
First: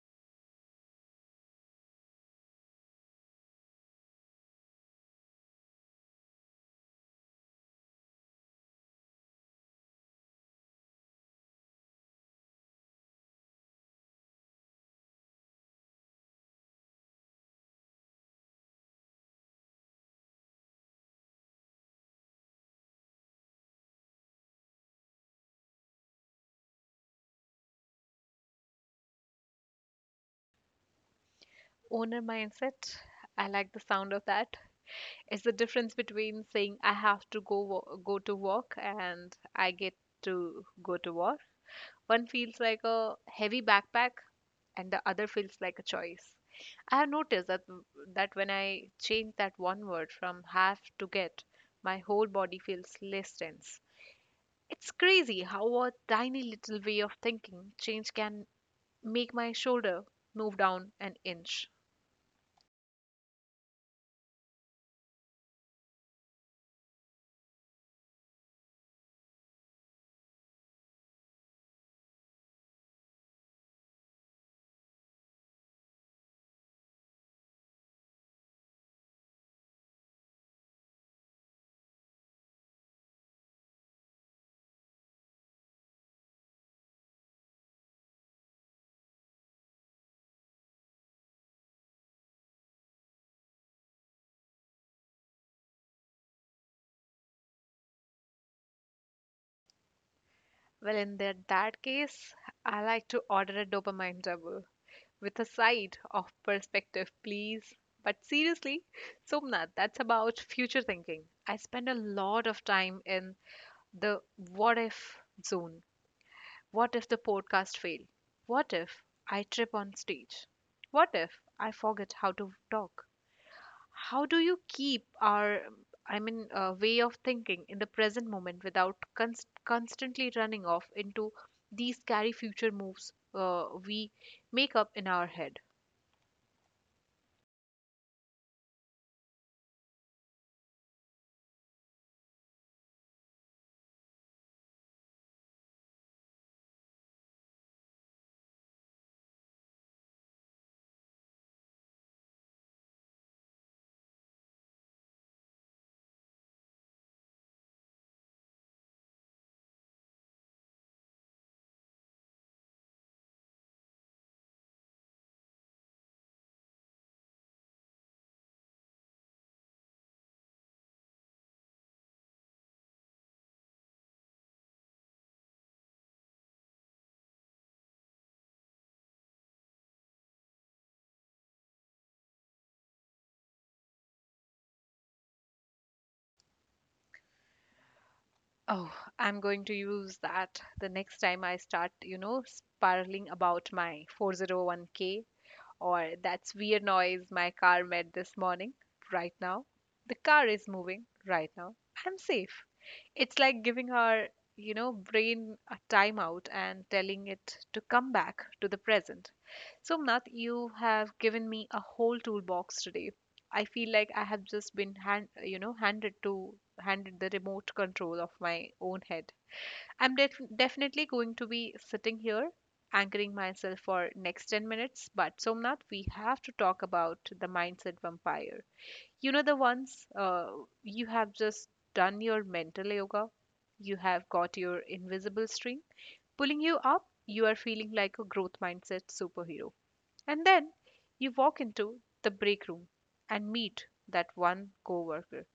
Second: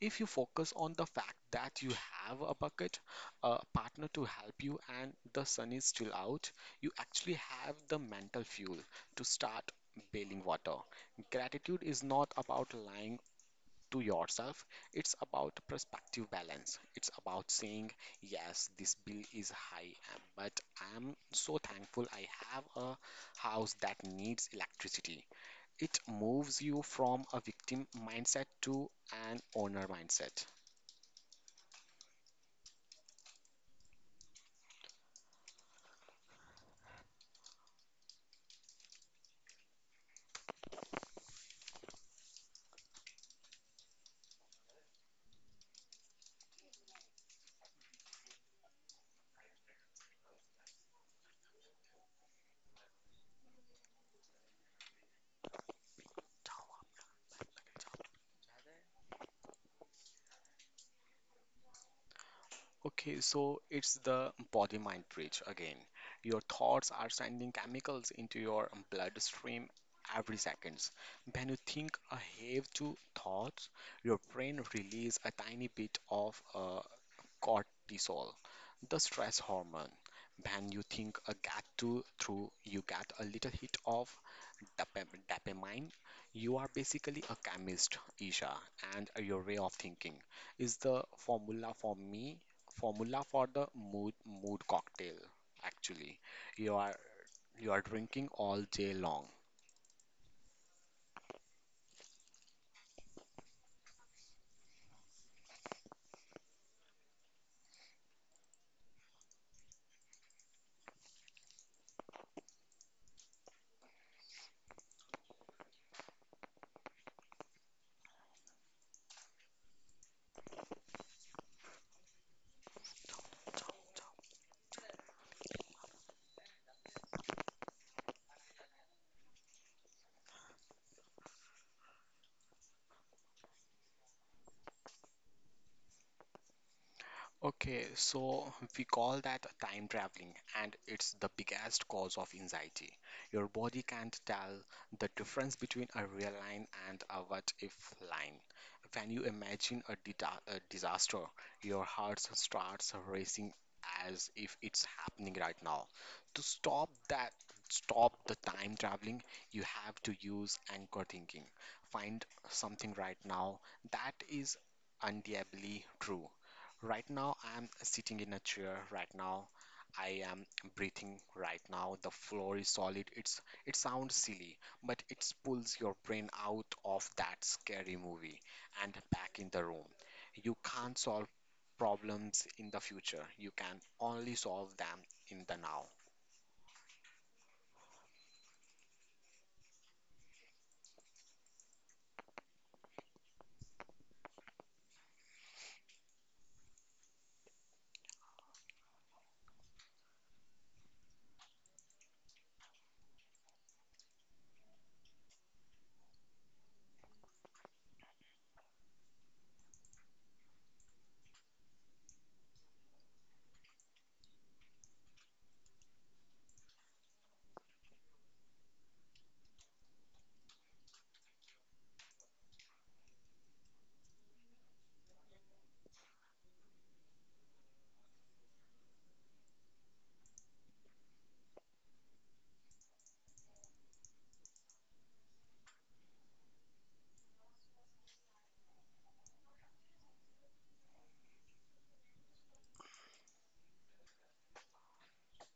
Speaker 2: If you focus on the fact that you have a bucket, a partner to help you, and the sun is still out, you actually have the mental fuel to start bailing water. Gratitude is not about lying to yourself. It's about perspective balance. It's about saying, yes, this bill is high, but I'm so thankful I have a house that needs electricity. It moves you from a victim mindset to an owner mindset.
Speaker 1: Owner mindset. I like the sound of that. It's the difference between saying I have to go to work and I get to go to work. One feels like a heavy backpack, and the other feels like a choice. I have noticed that when I change that one word from have to get, my whole body feels less tense. It's crazy how a tiny little way of thinking change can make my shoulder move down an inch.
Speaker 2: Okay, so it's the body-mind bridge again. Your thoughts are sending chemicals into your bloodstream every seconds. When you think a have to thoughts, your brain release a tiny bit of cortisol, the stress hormone. When you think a get to through, you get a little hit of Dappermine, you are basically a chemist, Isha, and your way of thinking is the formula for me, formula for the mood cocktail. Actually, you are you are drinking all day long.
Speaker 1: Well, in that case, I like to order a dopamine double with a side of perspective, please. But seriously, Somnath, that's about future thinking. I spend a lot of time in the what if zone. What if the podcast fail? What if I trip on stage? What if I forget how to talk? How do you keep our, I mean, way of thinking in the present moment without constantly running off into these scary future moves we make up in our head?
Speaker 2: Okay, so we call that time traveling, and it's the biggest cause of anxiety. Your body can't tell the difference between a real line and a what if line. When you imagine a disaster, your heart starts racing as if it's happening right now. To stop that, stop the time traveling, you have to use anchor thinking. Find something right now that is undeniably true. Right now, I'm sitting in a chair. Right now, I am breathing. Right now, the floor is solid. It's it sounds silly, but it pulls your brain out of that scary movie and back in the room. You can't solve problems in the future. You can only solve them in the now.
Speaker 1: Oh, I'm going to use that the next time I start, you know, spiraling about my 401k or that's weird noise my car made this morning, right now. The car is moving right now. I'm safe. It's like giving our, you know, brain a timeout and telling it to come back to the present. Somnath, you have given me a whole toolbox today. I feel like I have just been handed the remote control of my own head. I'm definitely going to be sitting here anchoring myself for next 10 minutes, but Somnath, we have to talk about the mindset vampire. You know, the ones you have just done your mental yoga, you have got your invisible string pulling you up, you are feeling like a growth mindset superhero. And then you walk into the break room and meet that one coworker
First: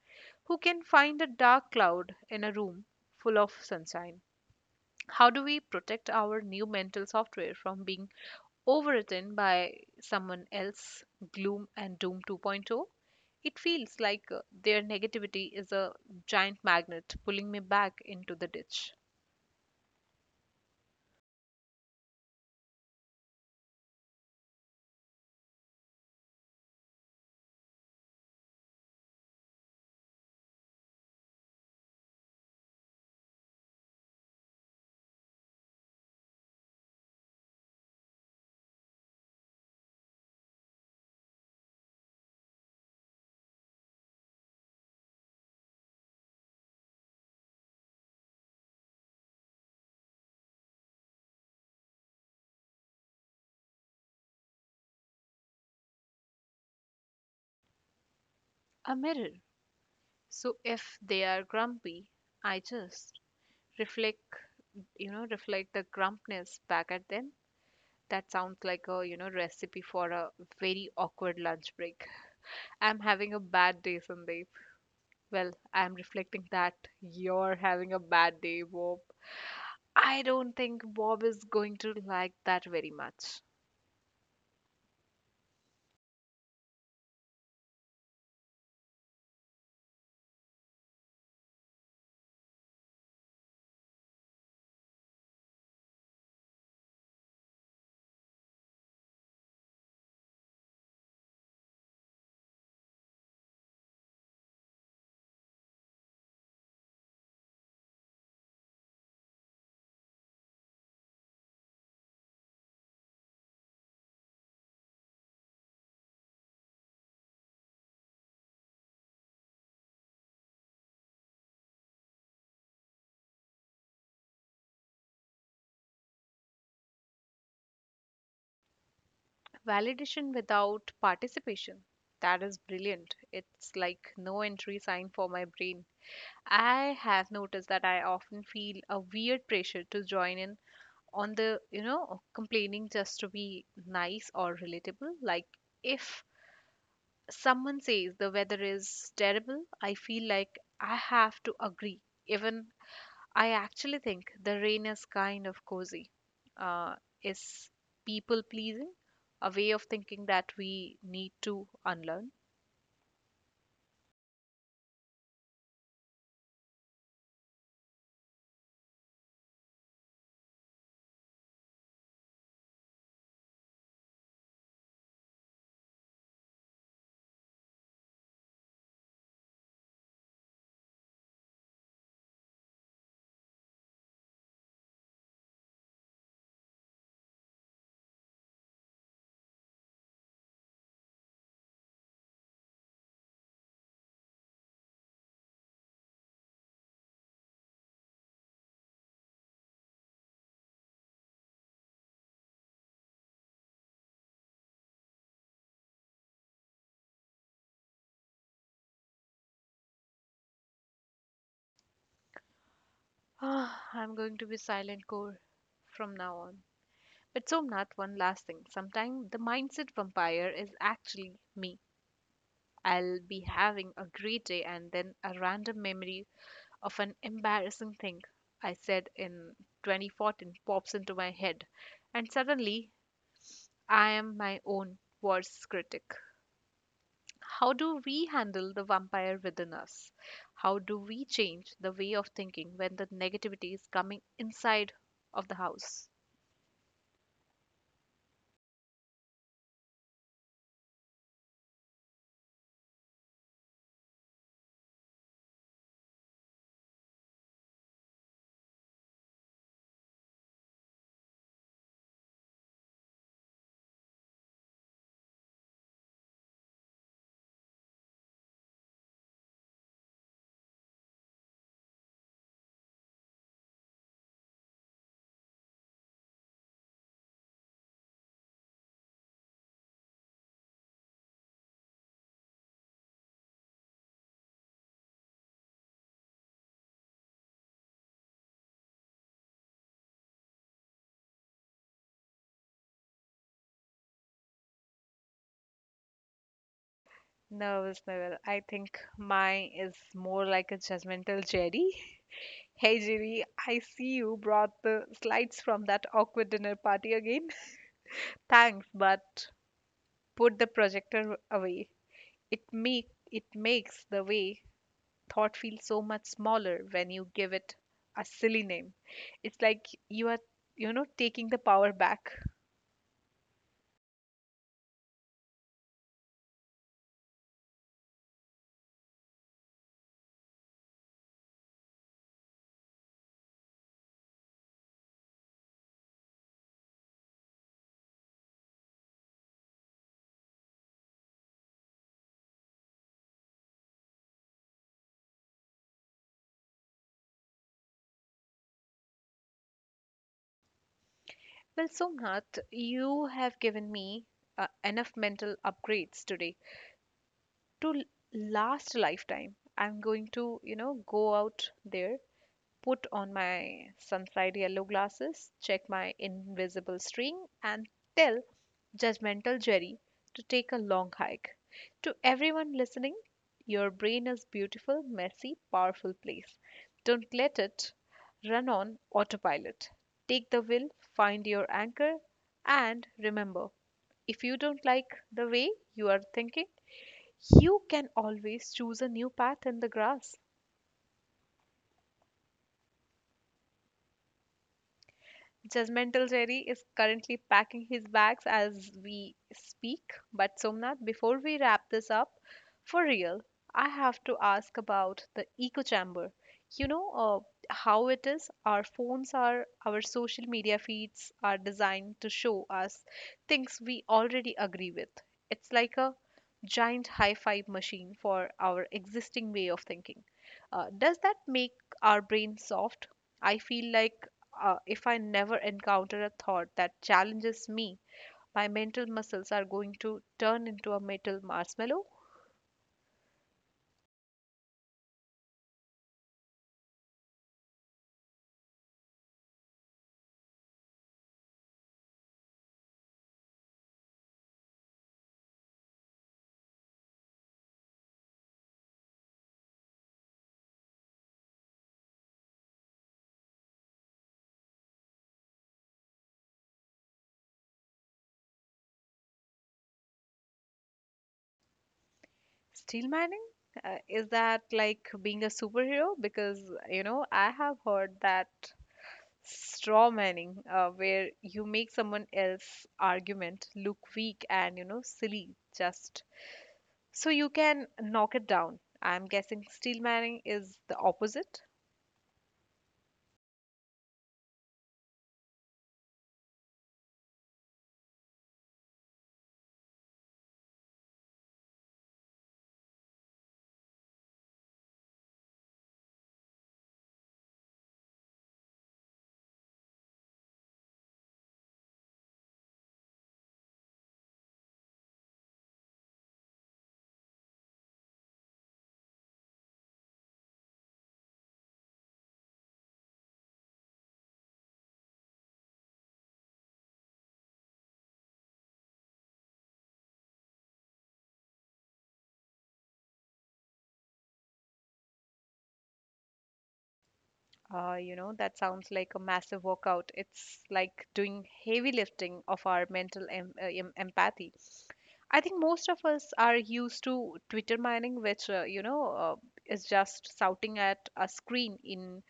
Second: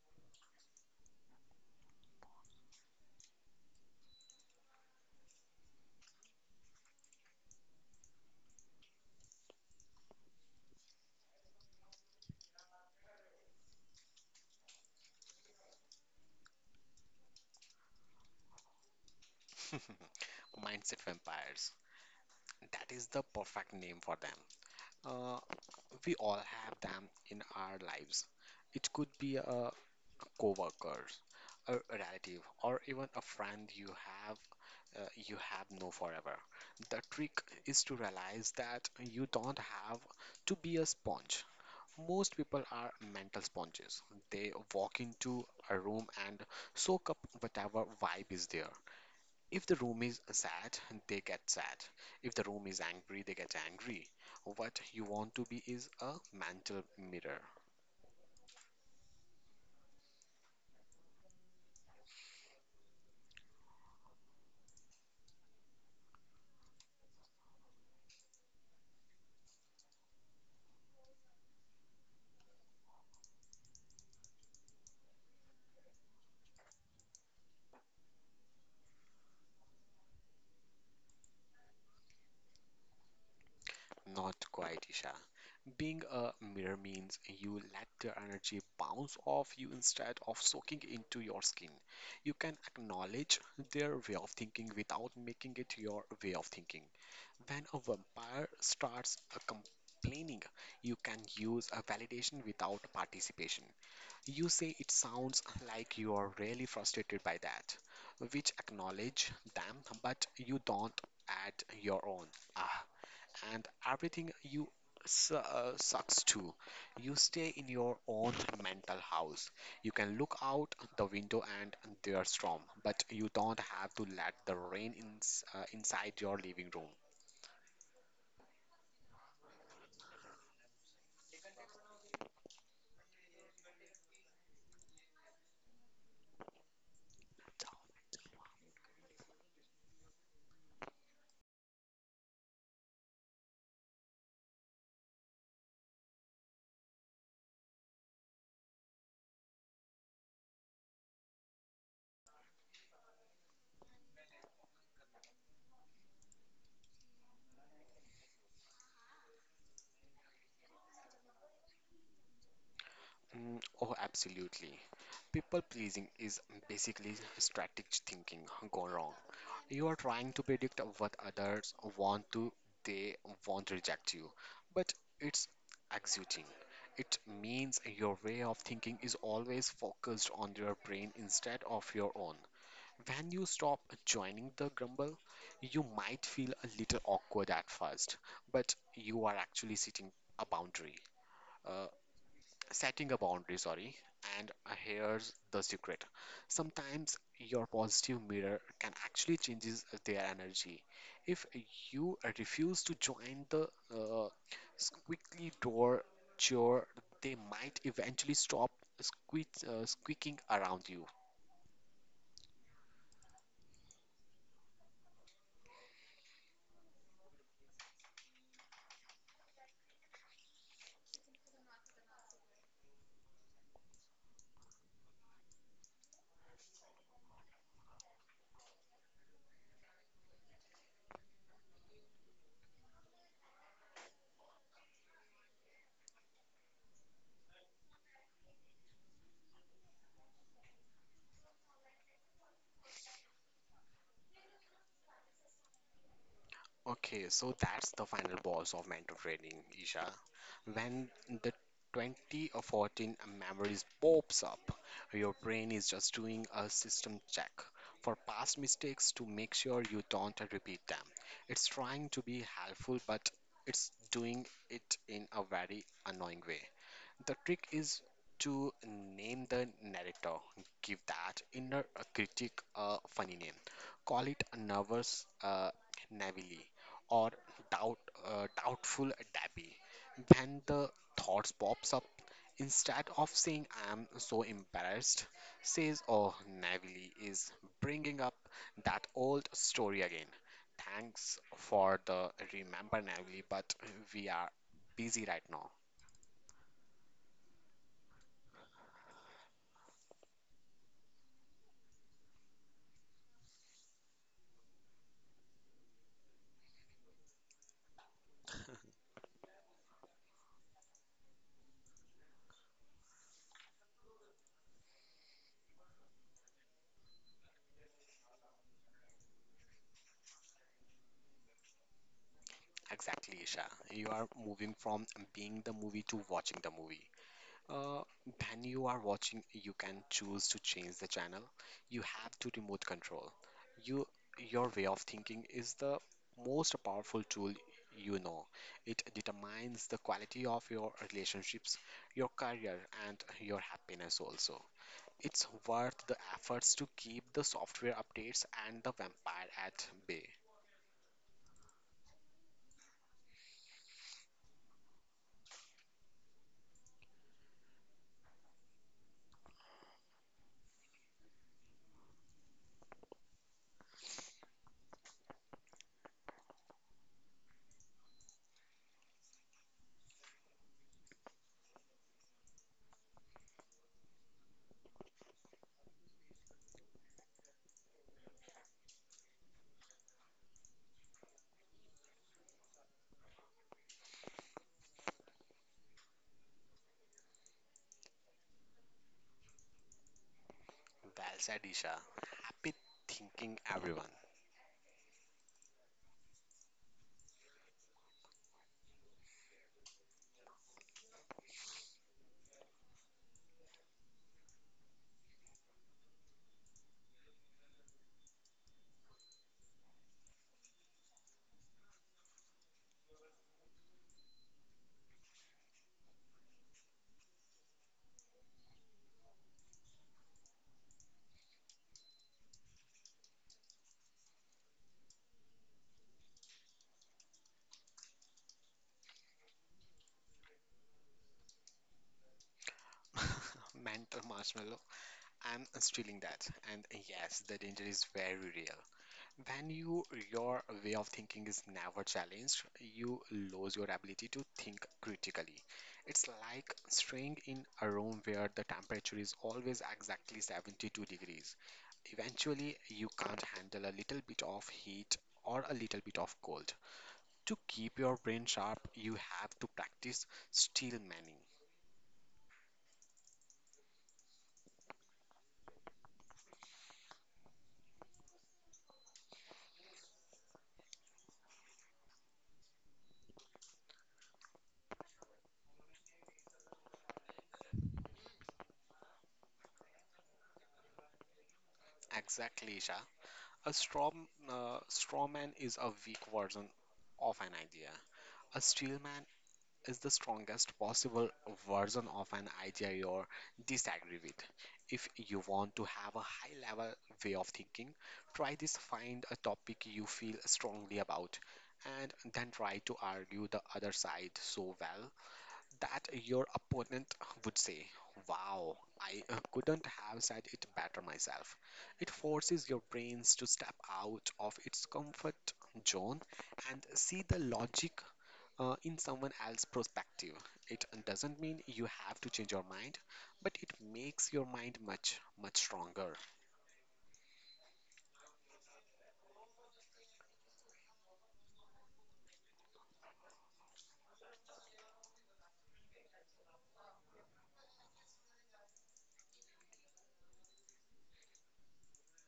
Speaker 1: who can find a dark cloud in a room full of sunshine. How do we protect our new mental software from being overwritten by someone else, Gloom and Doom 2.0. It feels like their negativity is a giant magnet pulling me back into the ditch.
Speaker 2: Mindset vampires. That is the perfect name for them. Uh, we all have them in our lives. It could be a coworkers, a relative, or even a friend you have no forever. The trick is to realize that you don't have to be a sponge. Most people are mental sponges. They walk into a room and soak up whatever vibe is there. If the room is sad, they get sad. If the room is angry, they get angry. What you want to be is a mental mirror,
Speaker 1: A mirror. So if they are grumpy, I just reflect, you know, reflect the grumpness back at them. That sounds like a, you know, recipe for a very awkward lunch break. I'm having a bad day, Sandeep. Well, I'm reflecting that you're having a bad day, Bob. I don't think Bob is going to like that very much.
Speaker 2: not quite Isha. Being a mirror means you let the energy bounce off you instead of soaking into your skin. You can acknowledge their way of thinking without making it your way of thinking. When a vampire starts a complaining, you can use a validation without participation. You say it sounds like you are really frustrated by that, which acknowledge them, but you don't add your own. Ah, and everything you sucks too. You stay in your own mental house. You can look out the window and there's storm, but you don't have to let the rain in, inside your living room.
Speaker 1: Validation without participation. That is brilliant. It's like no entry sign for my brain. I have noticed that I often feel a weird pressure to join in on the, you know, complaining just to be nice or relatable. Like if someone says the weather is terrible, I feel like I have to agree, even I actually think the rain is kind of cozy. Uh, is people pleasing a way of thinking that we need to unlearn?
Speaker 2: Mm, oh, absolutely. People pleasing is basically strategic thinking gone wrong. You are trying to predict what others want to, they won't reject you. But it's exuding. It means your way of thinking is always focused on your brain instead of your own. When you stop joining the grumble, you might feel a little awkward at first, but you are actually setting a boundary. Uh, setting a boundary, sorry, and here's the secret, sometimes your positive mirror can actually changes their energy if you refuse to join the uh, squeaky door chore, they might eventually stop squeaking around you.
Speaker 1: I'm going to be silent core from now on. But Somnath, one last thing. Sometimes the mindset vampire is actually me. I'll be having a great day and then a random memory of an embarrassing thing I said in 2014 pops into my head, and suddenly I am my own worst critic. How do we handle the vampire within us? How do we change the way of thinking when the negativity is coming inside of the house?
Speaker 2: Okay, so that's the final boss of mentor training, Isha. When the 20 or 14 memories pops up, your brain is just doing a system check for past mistakes to make sure you don't repeat them. It's trying to be helpful, but it's doing it in a very annoying way. The trick is to name the narrator. Give that inner critic a funny name. Call it nervous Navili or doubt, doubtful Dabby. When the thoughts pops up, instead of saying I am so embarrassed, says oh Navili is bringing up that old story again. Thanks for the remember Navili, but we are busy right now.
Speaker 1: Nervous Neville. I think mine is more like a judgmental Jerry. Hey Jerry, I see you brought the slides from that awkward dinner party again. Thanks, but put the projector away. It makes the way thought feels so much smaller when you give it a silly name. It's like you are, you know, taking the power back.
Speaker 2: Exactly, Isha. You are moving from being the movie to watching the movie. When you are watching, you can choose to change the channel. You have to remote control. You, your way of thinking is the most powerful tool you know. It determines the quality of your relationships, your career, and your happiness also. It's worth the efforts to keep the software updates and the vampire at bay.
Speaker 1: Well, Somnath, you have given me enough mental upgrades today to last a lifetime. I'm going to, you know, go out there, put on my sunlight yellow glasses, check my invisible string, and tell judgmental Jerry to take a long hike. To everyone listening, your brain is beautiful, messy, powerful place. Don't let it run on autopilot. Take the wheel, find your anchor, and remember, if you don't like the way you are thinking, you can always choose a new path in the grass.
Speaker 2: Valsadisha. Happy thinking, everyone.
Speaker 1: Judgmental Jerry is currently packing his bags as we speak. But Somnath, before we wrap this up, for real, I have to ask about the echo chamber. You know, how it is? Our phones are, our social media feeds are designed to show us things we already agree with. It's like a giant high-five machine for our existing way of thinking. Does that make our brain soft? I feel like if I never encounter a thought that challenges me, my mental muscles are going to turn into a metal marshmallow.
Speaker 2: Mental marshmallow. I'm stealing that. And yes, the danger is very real. When you your way of thinking is never challenged, you lose your ability to think critically. It's like staying in a room where the temperature is always exactly 72 degrees. Eventually, you can't handle a little bit of heat or a little bit of cold. To keep your brain sharp, you have to practice steel manning.
Speaker 1: Steel mining? Is that like being a superhero? Because, you know, I have heard that straw manning, where you make someone else's argument look weak and, you know, silly just so you can knock it down. I'm guessing steel mining is the opposite.
Speaker 2: Exactly, Isha. A straw man is a weak version of an idea. A steel man is the strongest possible version of an idea you disagree with. If you want to have a high level way of thinking, try this, find a topic you feel strongly about and then try to argue the other side so well that your opponent would say, "Wow, I couldn't have said it better myself." It forces your brains to step out of its comfort zone and see the logic in someone else's perspective. It doesn't mean you have to change your mind, but it makes your mind much, much stronger.
Speaker 1: You know, that sounds like a massive workout. It's like doing heavy lifting of our mental em empathy. I think most of us are used to Twitter mining, which, you know, is just shouting at a screen in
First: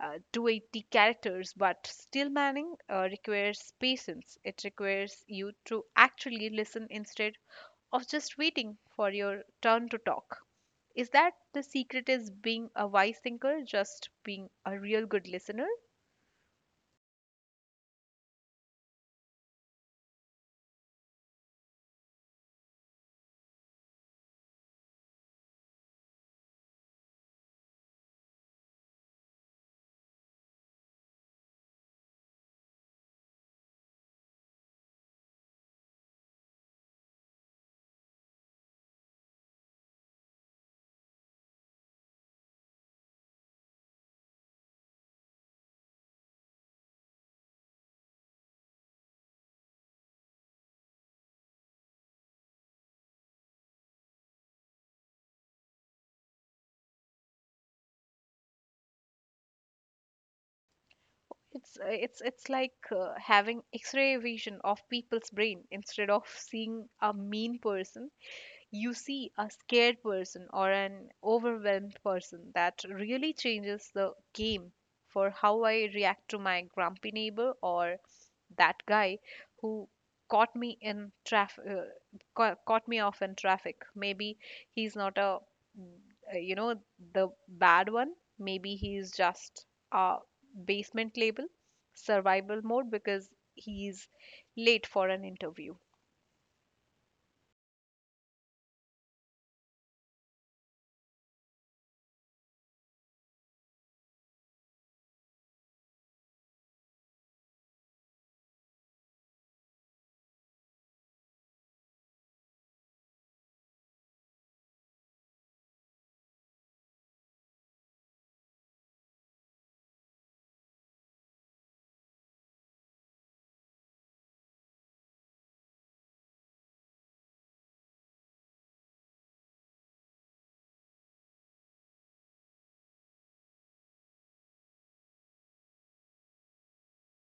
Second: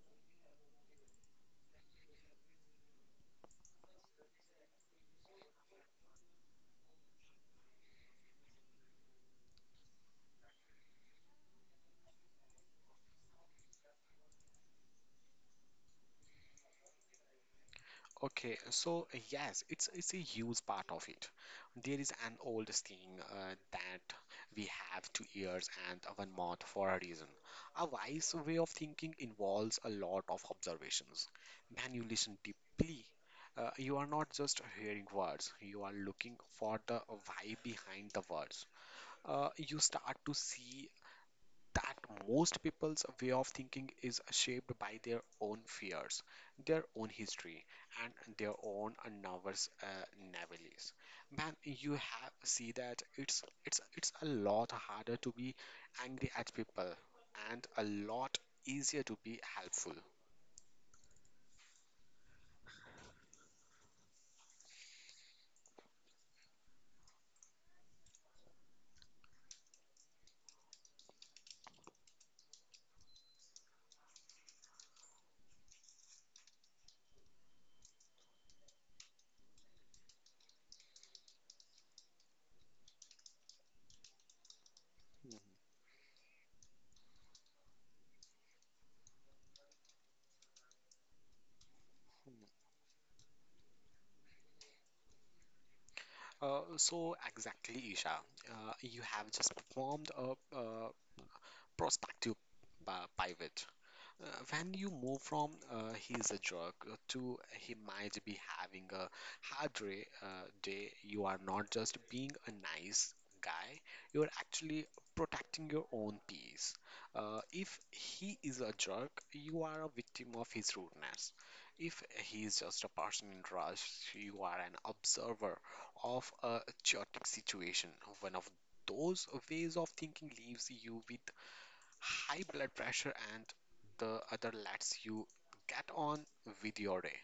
Speaker 1: 280 characters. But still mining requires patience. It requires you to actually listen instead of just waiting for your turn to talk. Is that the secret is being a wise thinker, just being a real good listener?
Speaker 2: Okay, so yes, it's a huge part of it. There is an old saying that we have two ears and one mouth for a reason. A wise way of thinking involves a lot of observations. When you listen deeply, you are not just hearing words; you are looking for the why behind the words. You start to see that most people's way of thinking is shaped by their own fears, their own history, and their own nervous navilies. Man, you have see that it's a lot harder to be angry at people, and a lot easier to be helpful.
Speaker 1: It's like having X-ray vision of people's brain instead of seeing a mean person, you see a scared person or an overwhelmed person. That really changes the game for how I react to my grumpy neighbor or that guy who caught me in traffic. Caught me off in traffic. Maybe he's not a mm, uh, you know the bad one. Maybe he's just a basement label survival mode because he's late for an interview.
Speaker 2: So exactly, Isha, you have just performed a, prospective pivot. When you move from he's a jerk to he might be having a hard day, you are not just being a nice guy, you are actually protecting your own peace. If he is a jerk, you are a victim of his rudeness. If he is just a person in rush, you are an observer of a chaotic situation. One of those ways of thinking leaves you with high blood pressure and the other lets you get on with your day.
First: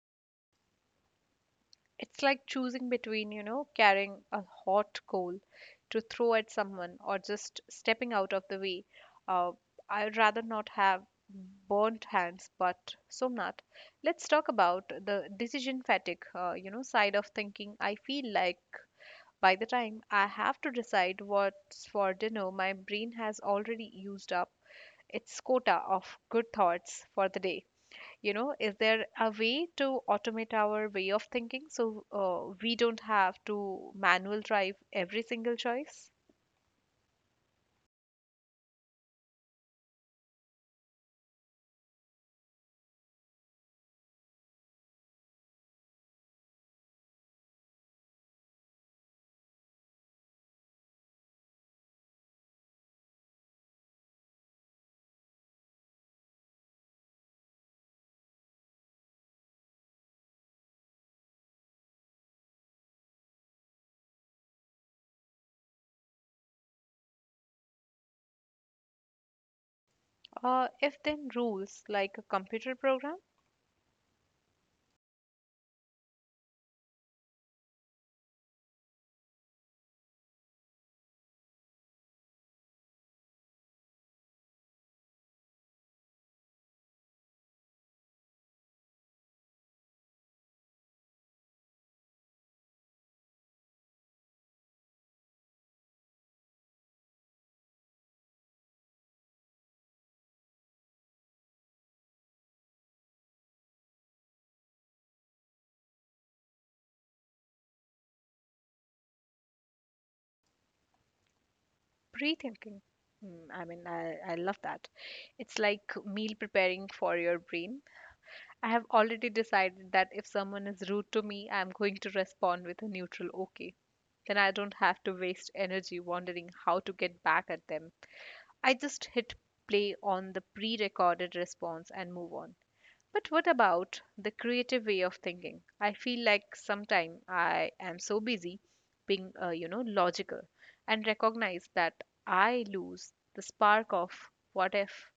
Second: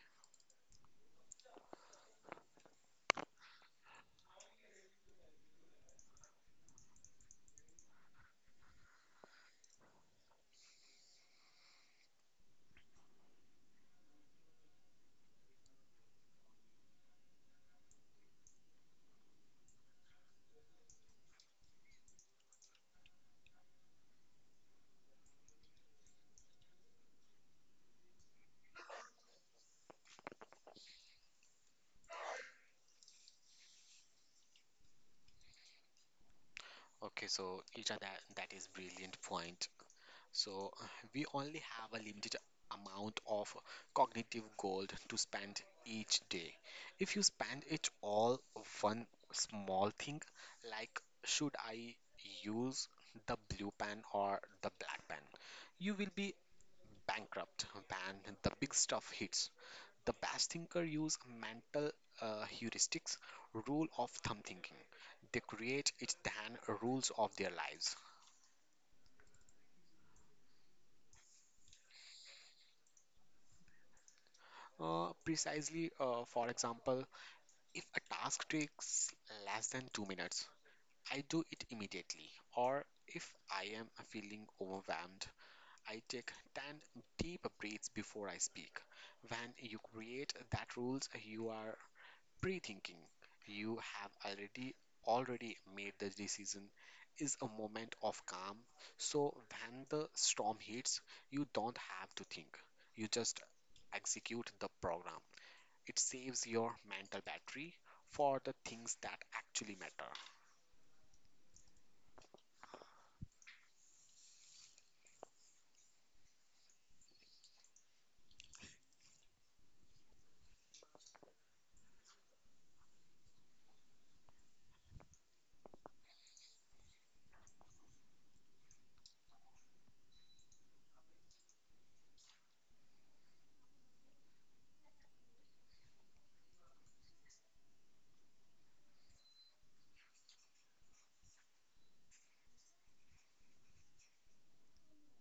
Speaker 1: It's like choosing between, you know, carrying a hot coal to throw at someone or just stepping out of the way. Uh, I'd rather not have burnt hands, but Somnath, let's talk about the decision fatigue, you know, side of thinking. I feel like by the time I have to decide what's for dinner, my brain has already used up its quota of good thoughts for the day. You know, is there a way to automate our way of thinking so we don't have to manual drive every single choice?
Speaker 2: Okay, so each other that is brilliant point. So we only have a limited amount of cognitive gold to spend each day. If you spend it all one small thing like should I use the blue pen or the black pen, you will be bankrupt when the big stuff hits. The best thinker use mental heuristics, rule of thumb thinking. They create it than rules of their lives.
Speaker 1: If then rules, like a computer program.
Speaker 2: Precisely, for example, if a task takes less than 2 minutes, I do it immediately. Or if I am feeling overwhelmed, I take 10 deep breaths before I speak. When you create that rules, you are pre-thinking. You have already made the decision is a moment of calm, so when the storm hits you don't have to think, you just execute the program. It saves your mental battery for the things that actually matter.
Speaker 1: Pre-thinking. Hmm, I mean, I love that. It's like meal preparing for your brain. I have already decided that if someone is rude to me, I'm going to respond with a neutral okay. Then I don't have to waste energy wondering how to get back at them. I just hit play on the pre recorded response and move on. But what about the creative way of thinking? I feel like sometimes I am so busy being, logical and recognize that I lose the spark of what if.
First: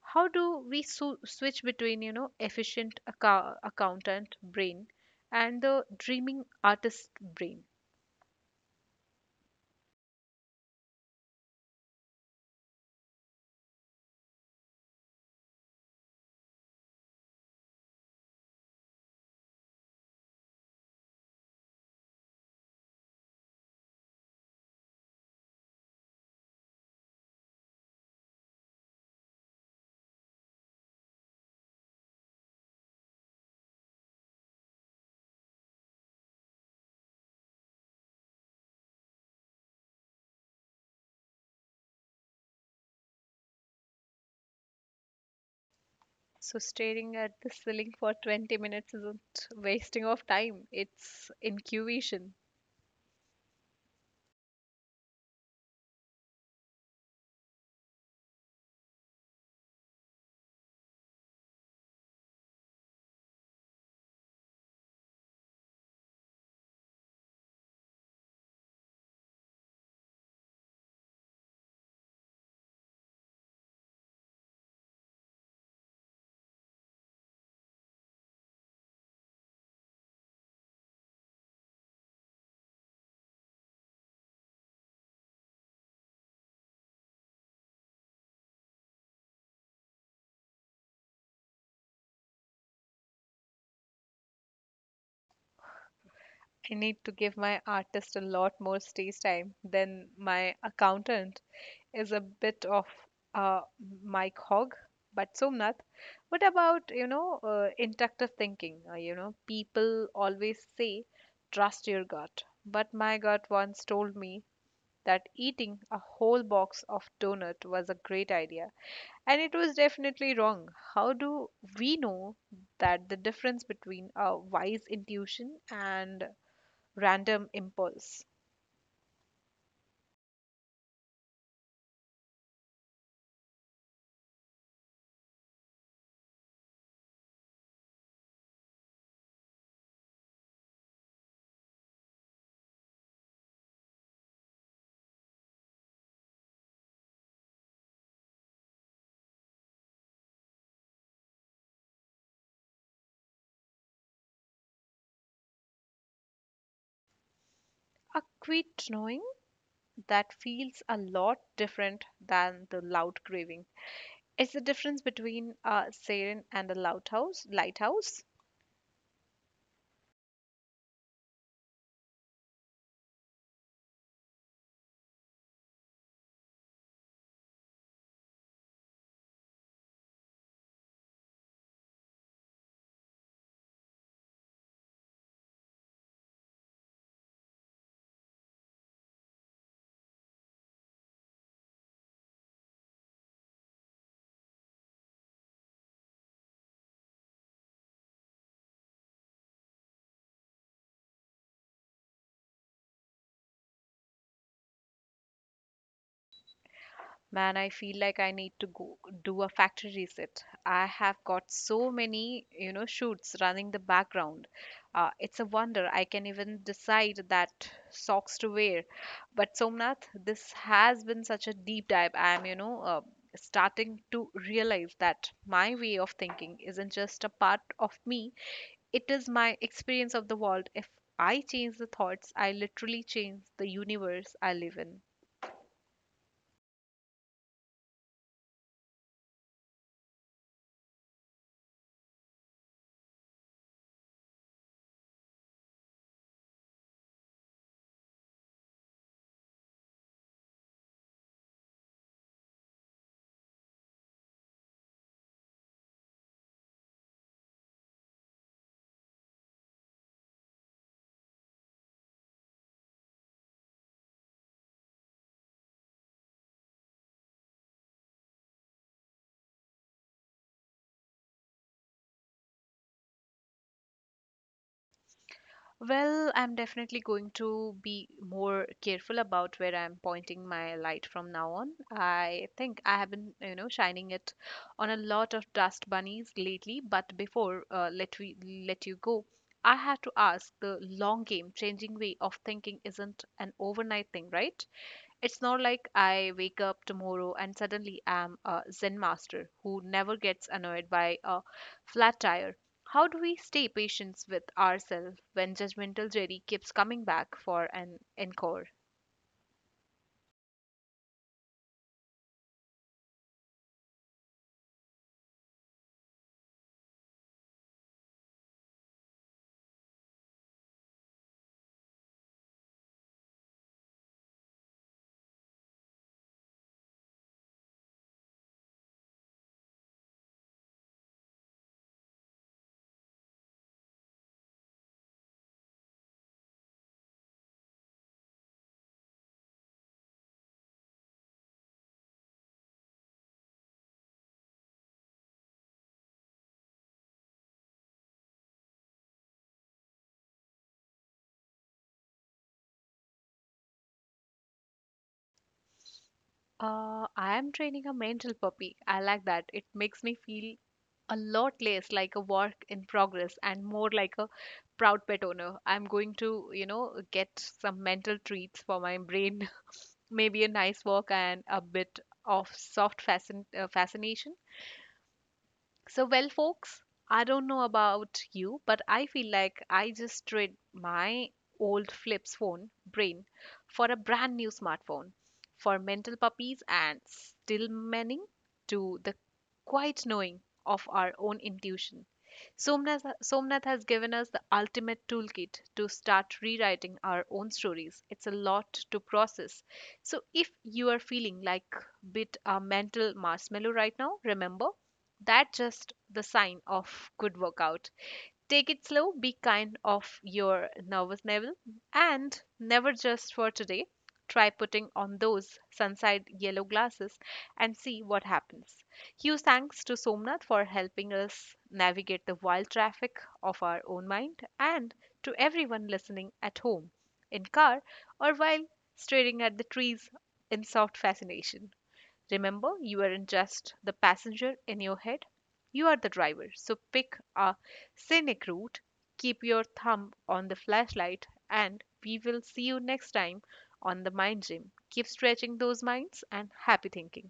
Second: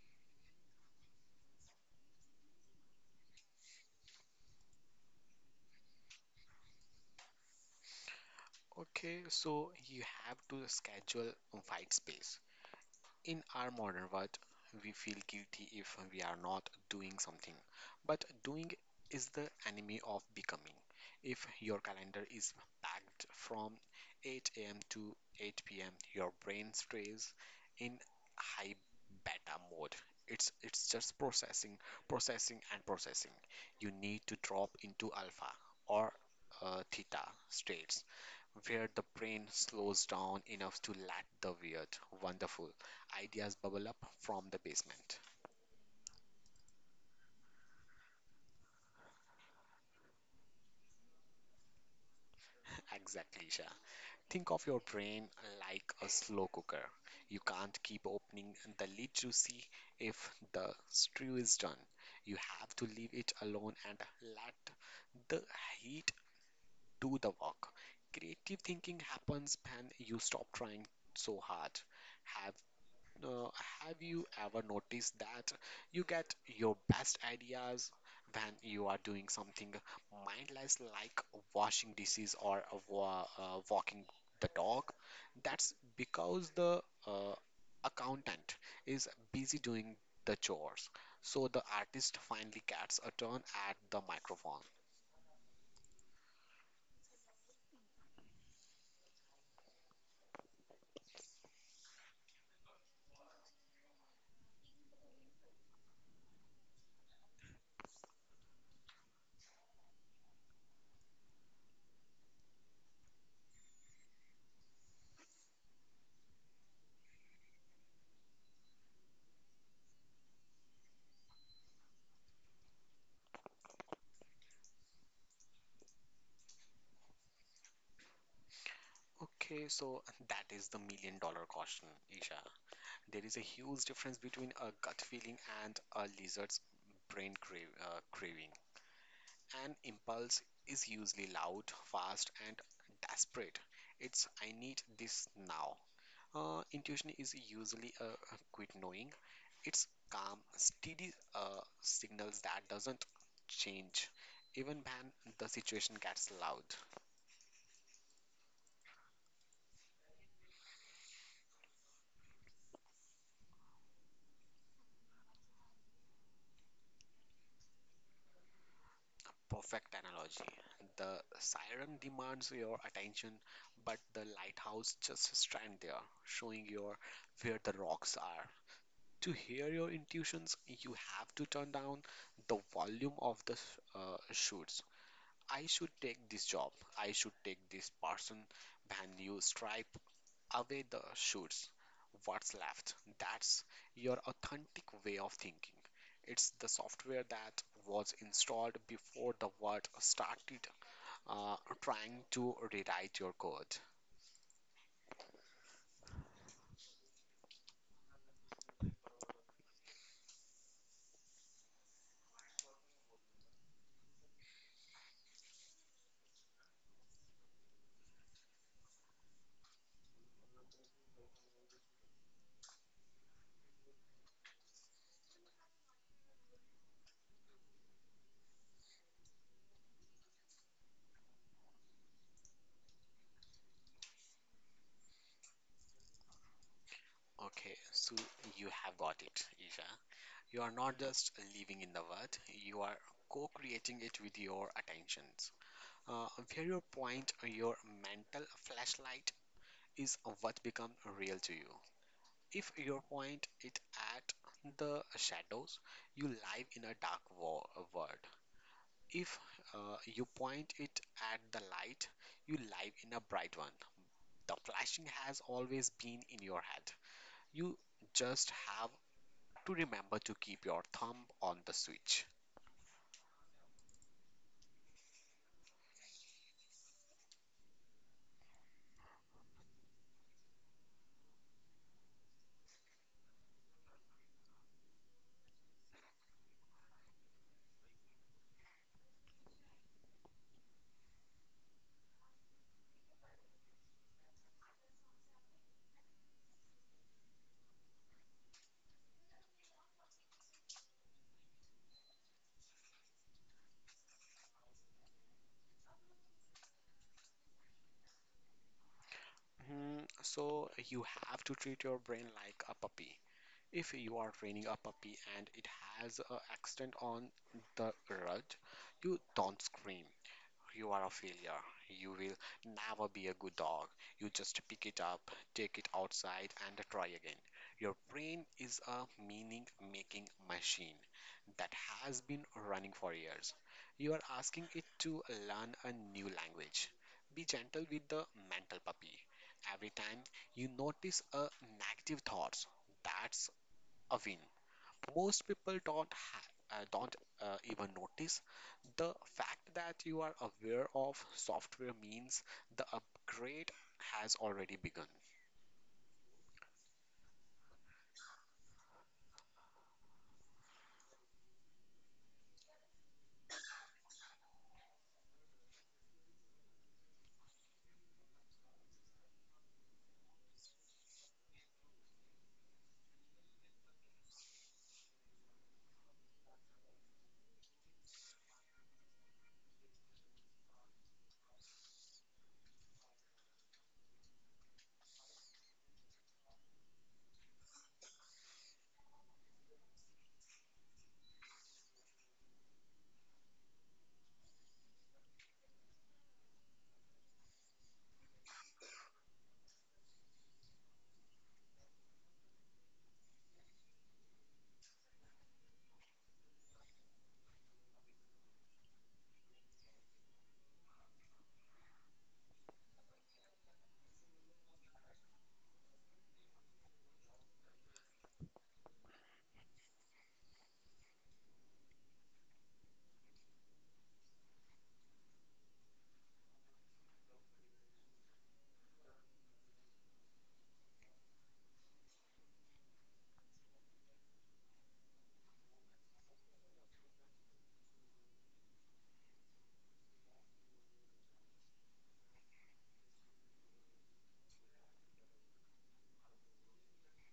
Speaker 1: How do we switch between, you know, efficient accountant brain and the dreaming artist brain?
Speaker 2: Okay, so you have to schedule a white space. In our modern world, we feel guilty if we are not doing something, but doing is the enemy of becoming. If your calendar is packed from 8 a.m. to 8 p.m., your brain stays in high beta mode. It's just processing, processing, and processing. You need to drop into alpha or theta states where the brain slows down enough to let the weird, wonderful, ideas bubble up from the basement.
Speaker 1: So staring at the ceiling for 20 minutes isn't wasting of time, it's incubation.
Speaker 2: Exactly, Isha. Think of your brain like a slow cooker. You can't keep opening the lid to see if the stew is done. You have to leave it alone and let the heat do the work. Creative thinking happens when you stop trying so hard. Have Uh, have you ever noticed that you get your best ideas when you are doing something mindless like washing dishes or walking the dog? That's because the uh, accountant is busy doing the chores. So the artist finally gets a turn at the microphone.
Speaker 1: I need to give my artist a lot more stage time than my accountant is a bit of a Mike Hogg. But Somnath, what about, you know, inductive thinking? You know, people always say, trust your gut. But my gut once told me that eating a whole box of donut was a great idea, and it was definitely wrong. How do we know that the difference between a wise intuition and random impulse?
Speaker 2: Okay, so that is the million-dollar question, Isha. There is a huge difference between a gut feeling and a lizard's brain craving. An impulse is usually loud, fast, and desperate. It's I need this now. Intuition is usually a quick knowing. It's calm, steady signals that doesn't change even when the situation gets loud.
Speaker 1: A quiet knowing that feels a lot different than the loud craving. It's the difference between a siren and a loud house, lighthouse.
Speaker 2: Perfect analogy. The siren demands your attention, but the lighthouse just stands there, showing you where the rocks are. To hear your intuitions, you have to turn down the volume of the shoots. I should take this job. I should take this person. When you strive away the shoes. What's left? That's your authentic way of thinking. It's the software that was installed before the world started uh, trying to rewrite your code.
Speaker 1: Man, I feel like I need to go do a factory reset. I have got so many, you know, shoots running the background. It's a wonder I can even decide that socks to wear. But Somnath, this has been such a deep dive. I am, you know, starting to realize that my way of thinking isn't just a part of me, it is my experience of the world. If I change the thoughts, I literally change the universe I live in.
Speaker 2: Okay, so you have got it, Isha. You are not just living in the world, you are co creating it with your attentions. Uh, where you point your mental flashlight is what becomes real to you. If you point it at the shadows, you live in a dark world. If you point it at the light, you live in a bright one. The flashing has always been in your head. You just have to remember to keep your thumb on the switch.
Speaker 1: Well, I'm definitely going to be more careful about where I'm pointing my light from now on. I think I have been, you know, shining it on a lot of dust bunnies lately, but before let we let you go, I had to ask, the long game changing way of thinking isn't an overnight thing, right? It's not like I wake up tomorrow and suddenly am a Zen master who never gets annoyed by a flat tire. How do we stay patient with ourselves when judgmental Jerry keeps coming back for an encore?
Speaker 2: Hmm, so you have to treat your brain like a puppy. If you are training a puppy and it has an accident on the road, you don't scream. You are a failure. You will never be a good dog. You just pick it up, take it outside, and try again. Your brain is a meaning making machine that has been running for years. You are asking it to learn a new language. Be gentle with the mental puppy. Every time you notice a negative thought, that's a win. Most people don't even notice the fact that you are aware of software means the upgrade has already begun.
Speaker 1: I am training a mental puppy. I like that. It makes me feel a lot less like a work in progress and more like a proud pet owner. I'm going to, you know, get some mental treats for my brain, maybe a nice walk and a bit of soft fascination. So, well, folks, I don't know about you, but I feel like I just traded my old flips phone brain for a brand new smartphone for mental puppies and still manning to the quiet knowing of our own intuition. Somnath has given us the ultimate toolkit to start rewriting our own stories. It's a lot to process. So, if you are feeling like a bit a mental marshmallow right now, remember that's just the sign of good workout. Take it slow, be kind of your nervous level, and never just for today. Try putting on those sunside yellow glasses and see what happens. Huge thanks to Somnath for helping us navigate the wild traffic of our own mind, and to everyone listening at home, in car, or while staring at the trees in soft fascination. Remember, you aren't just the passenger in your head, you are the driver. So pick a scenic route, keep your thumb on the flashlight, and we will see you next time on the mind gym. Keep stretching those minds and happy thinking.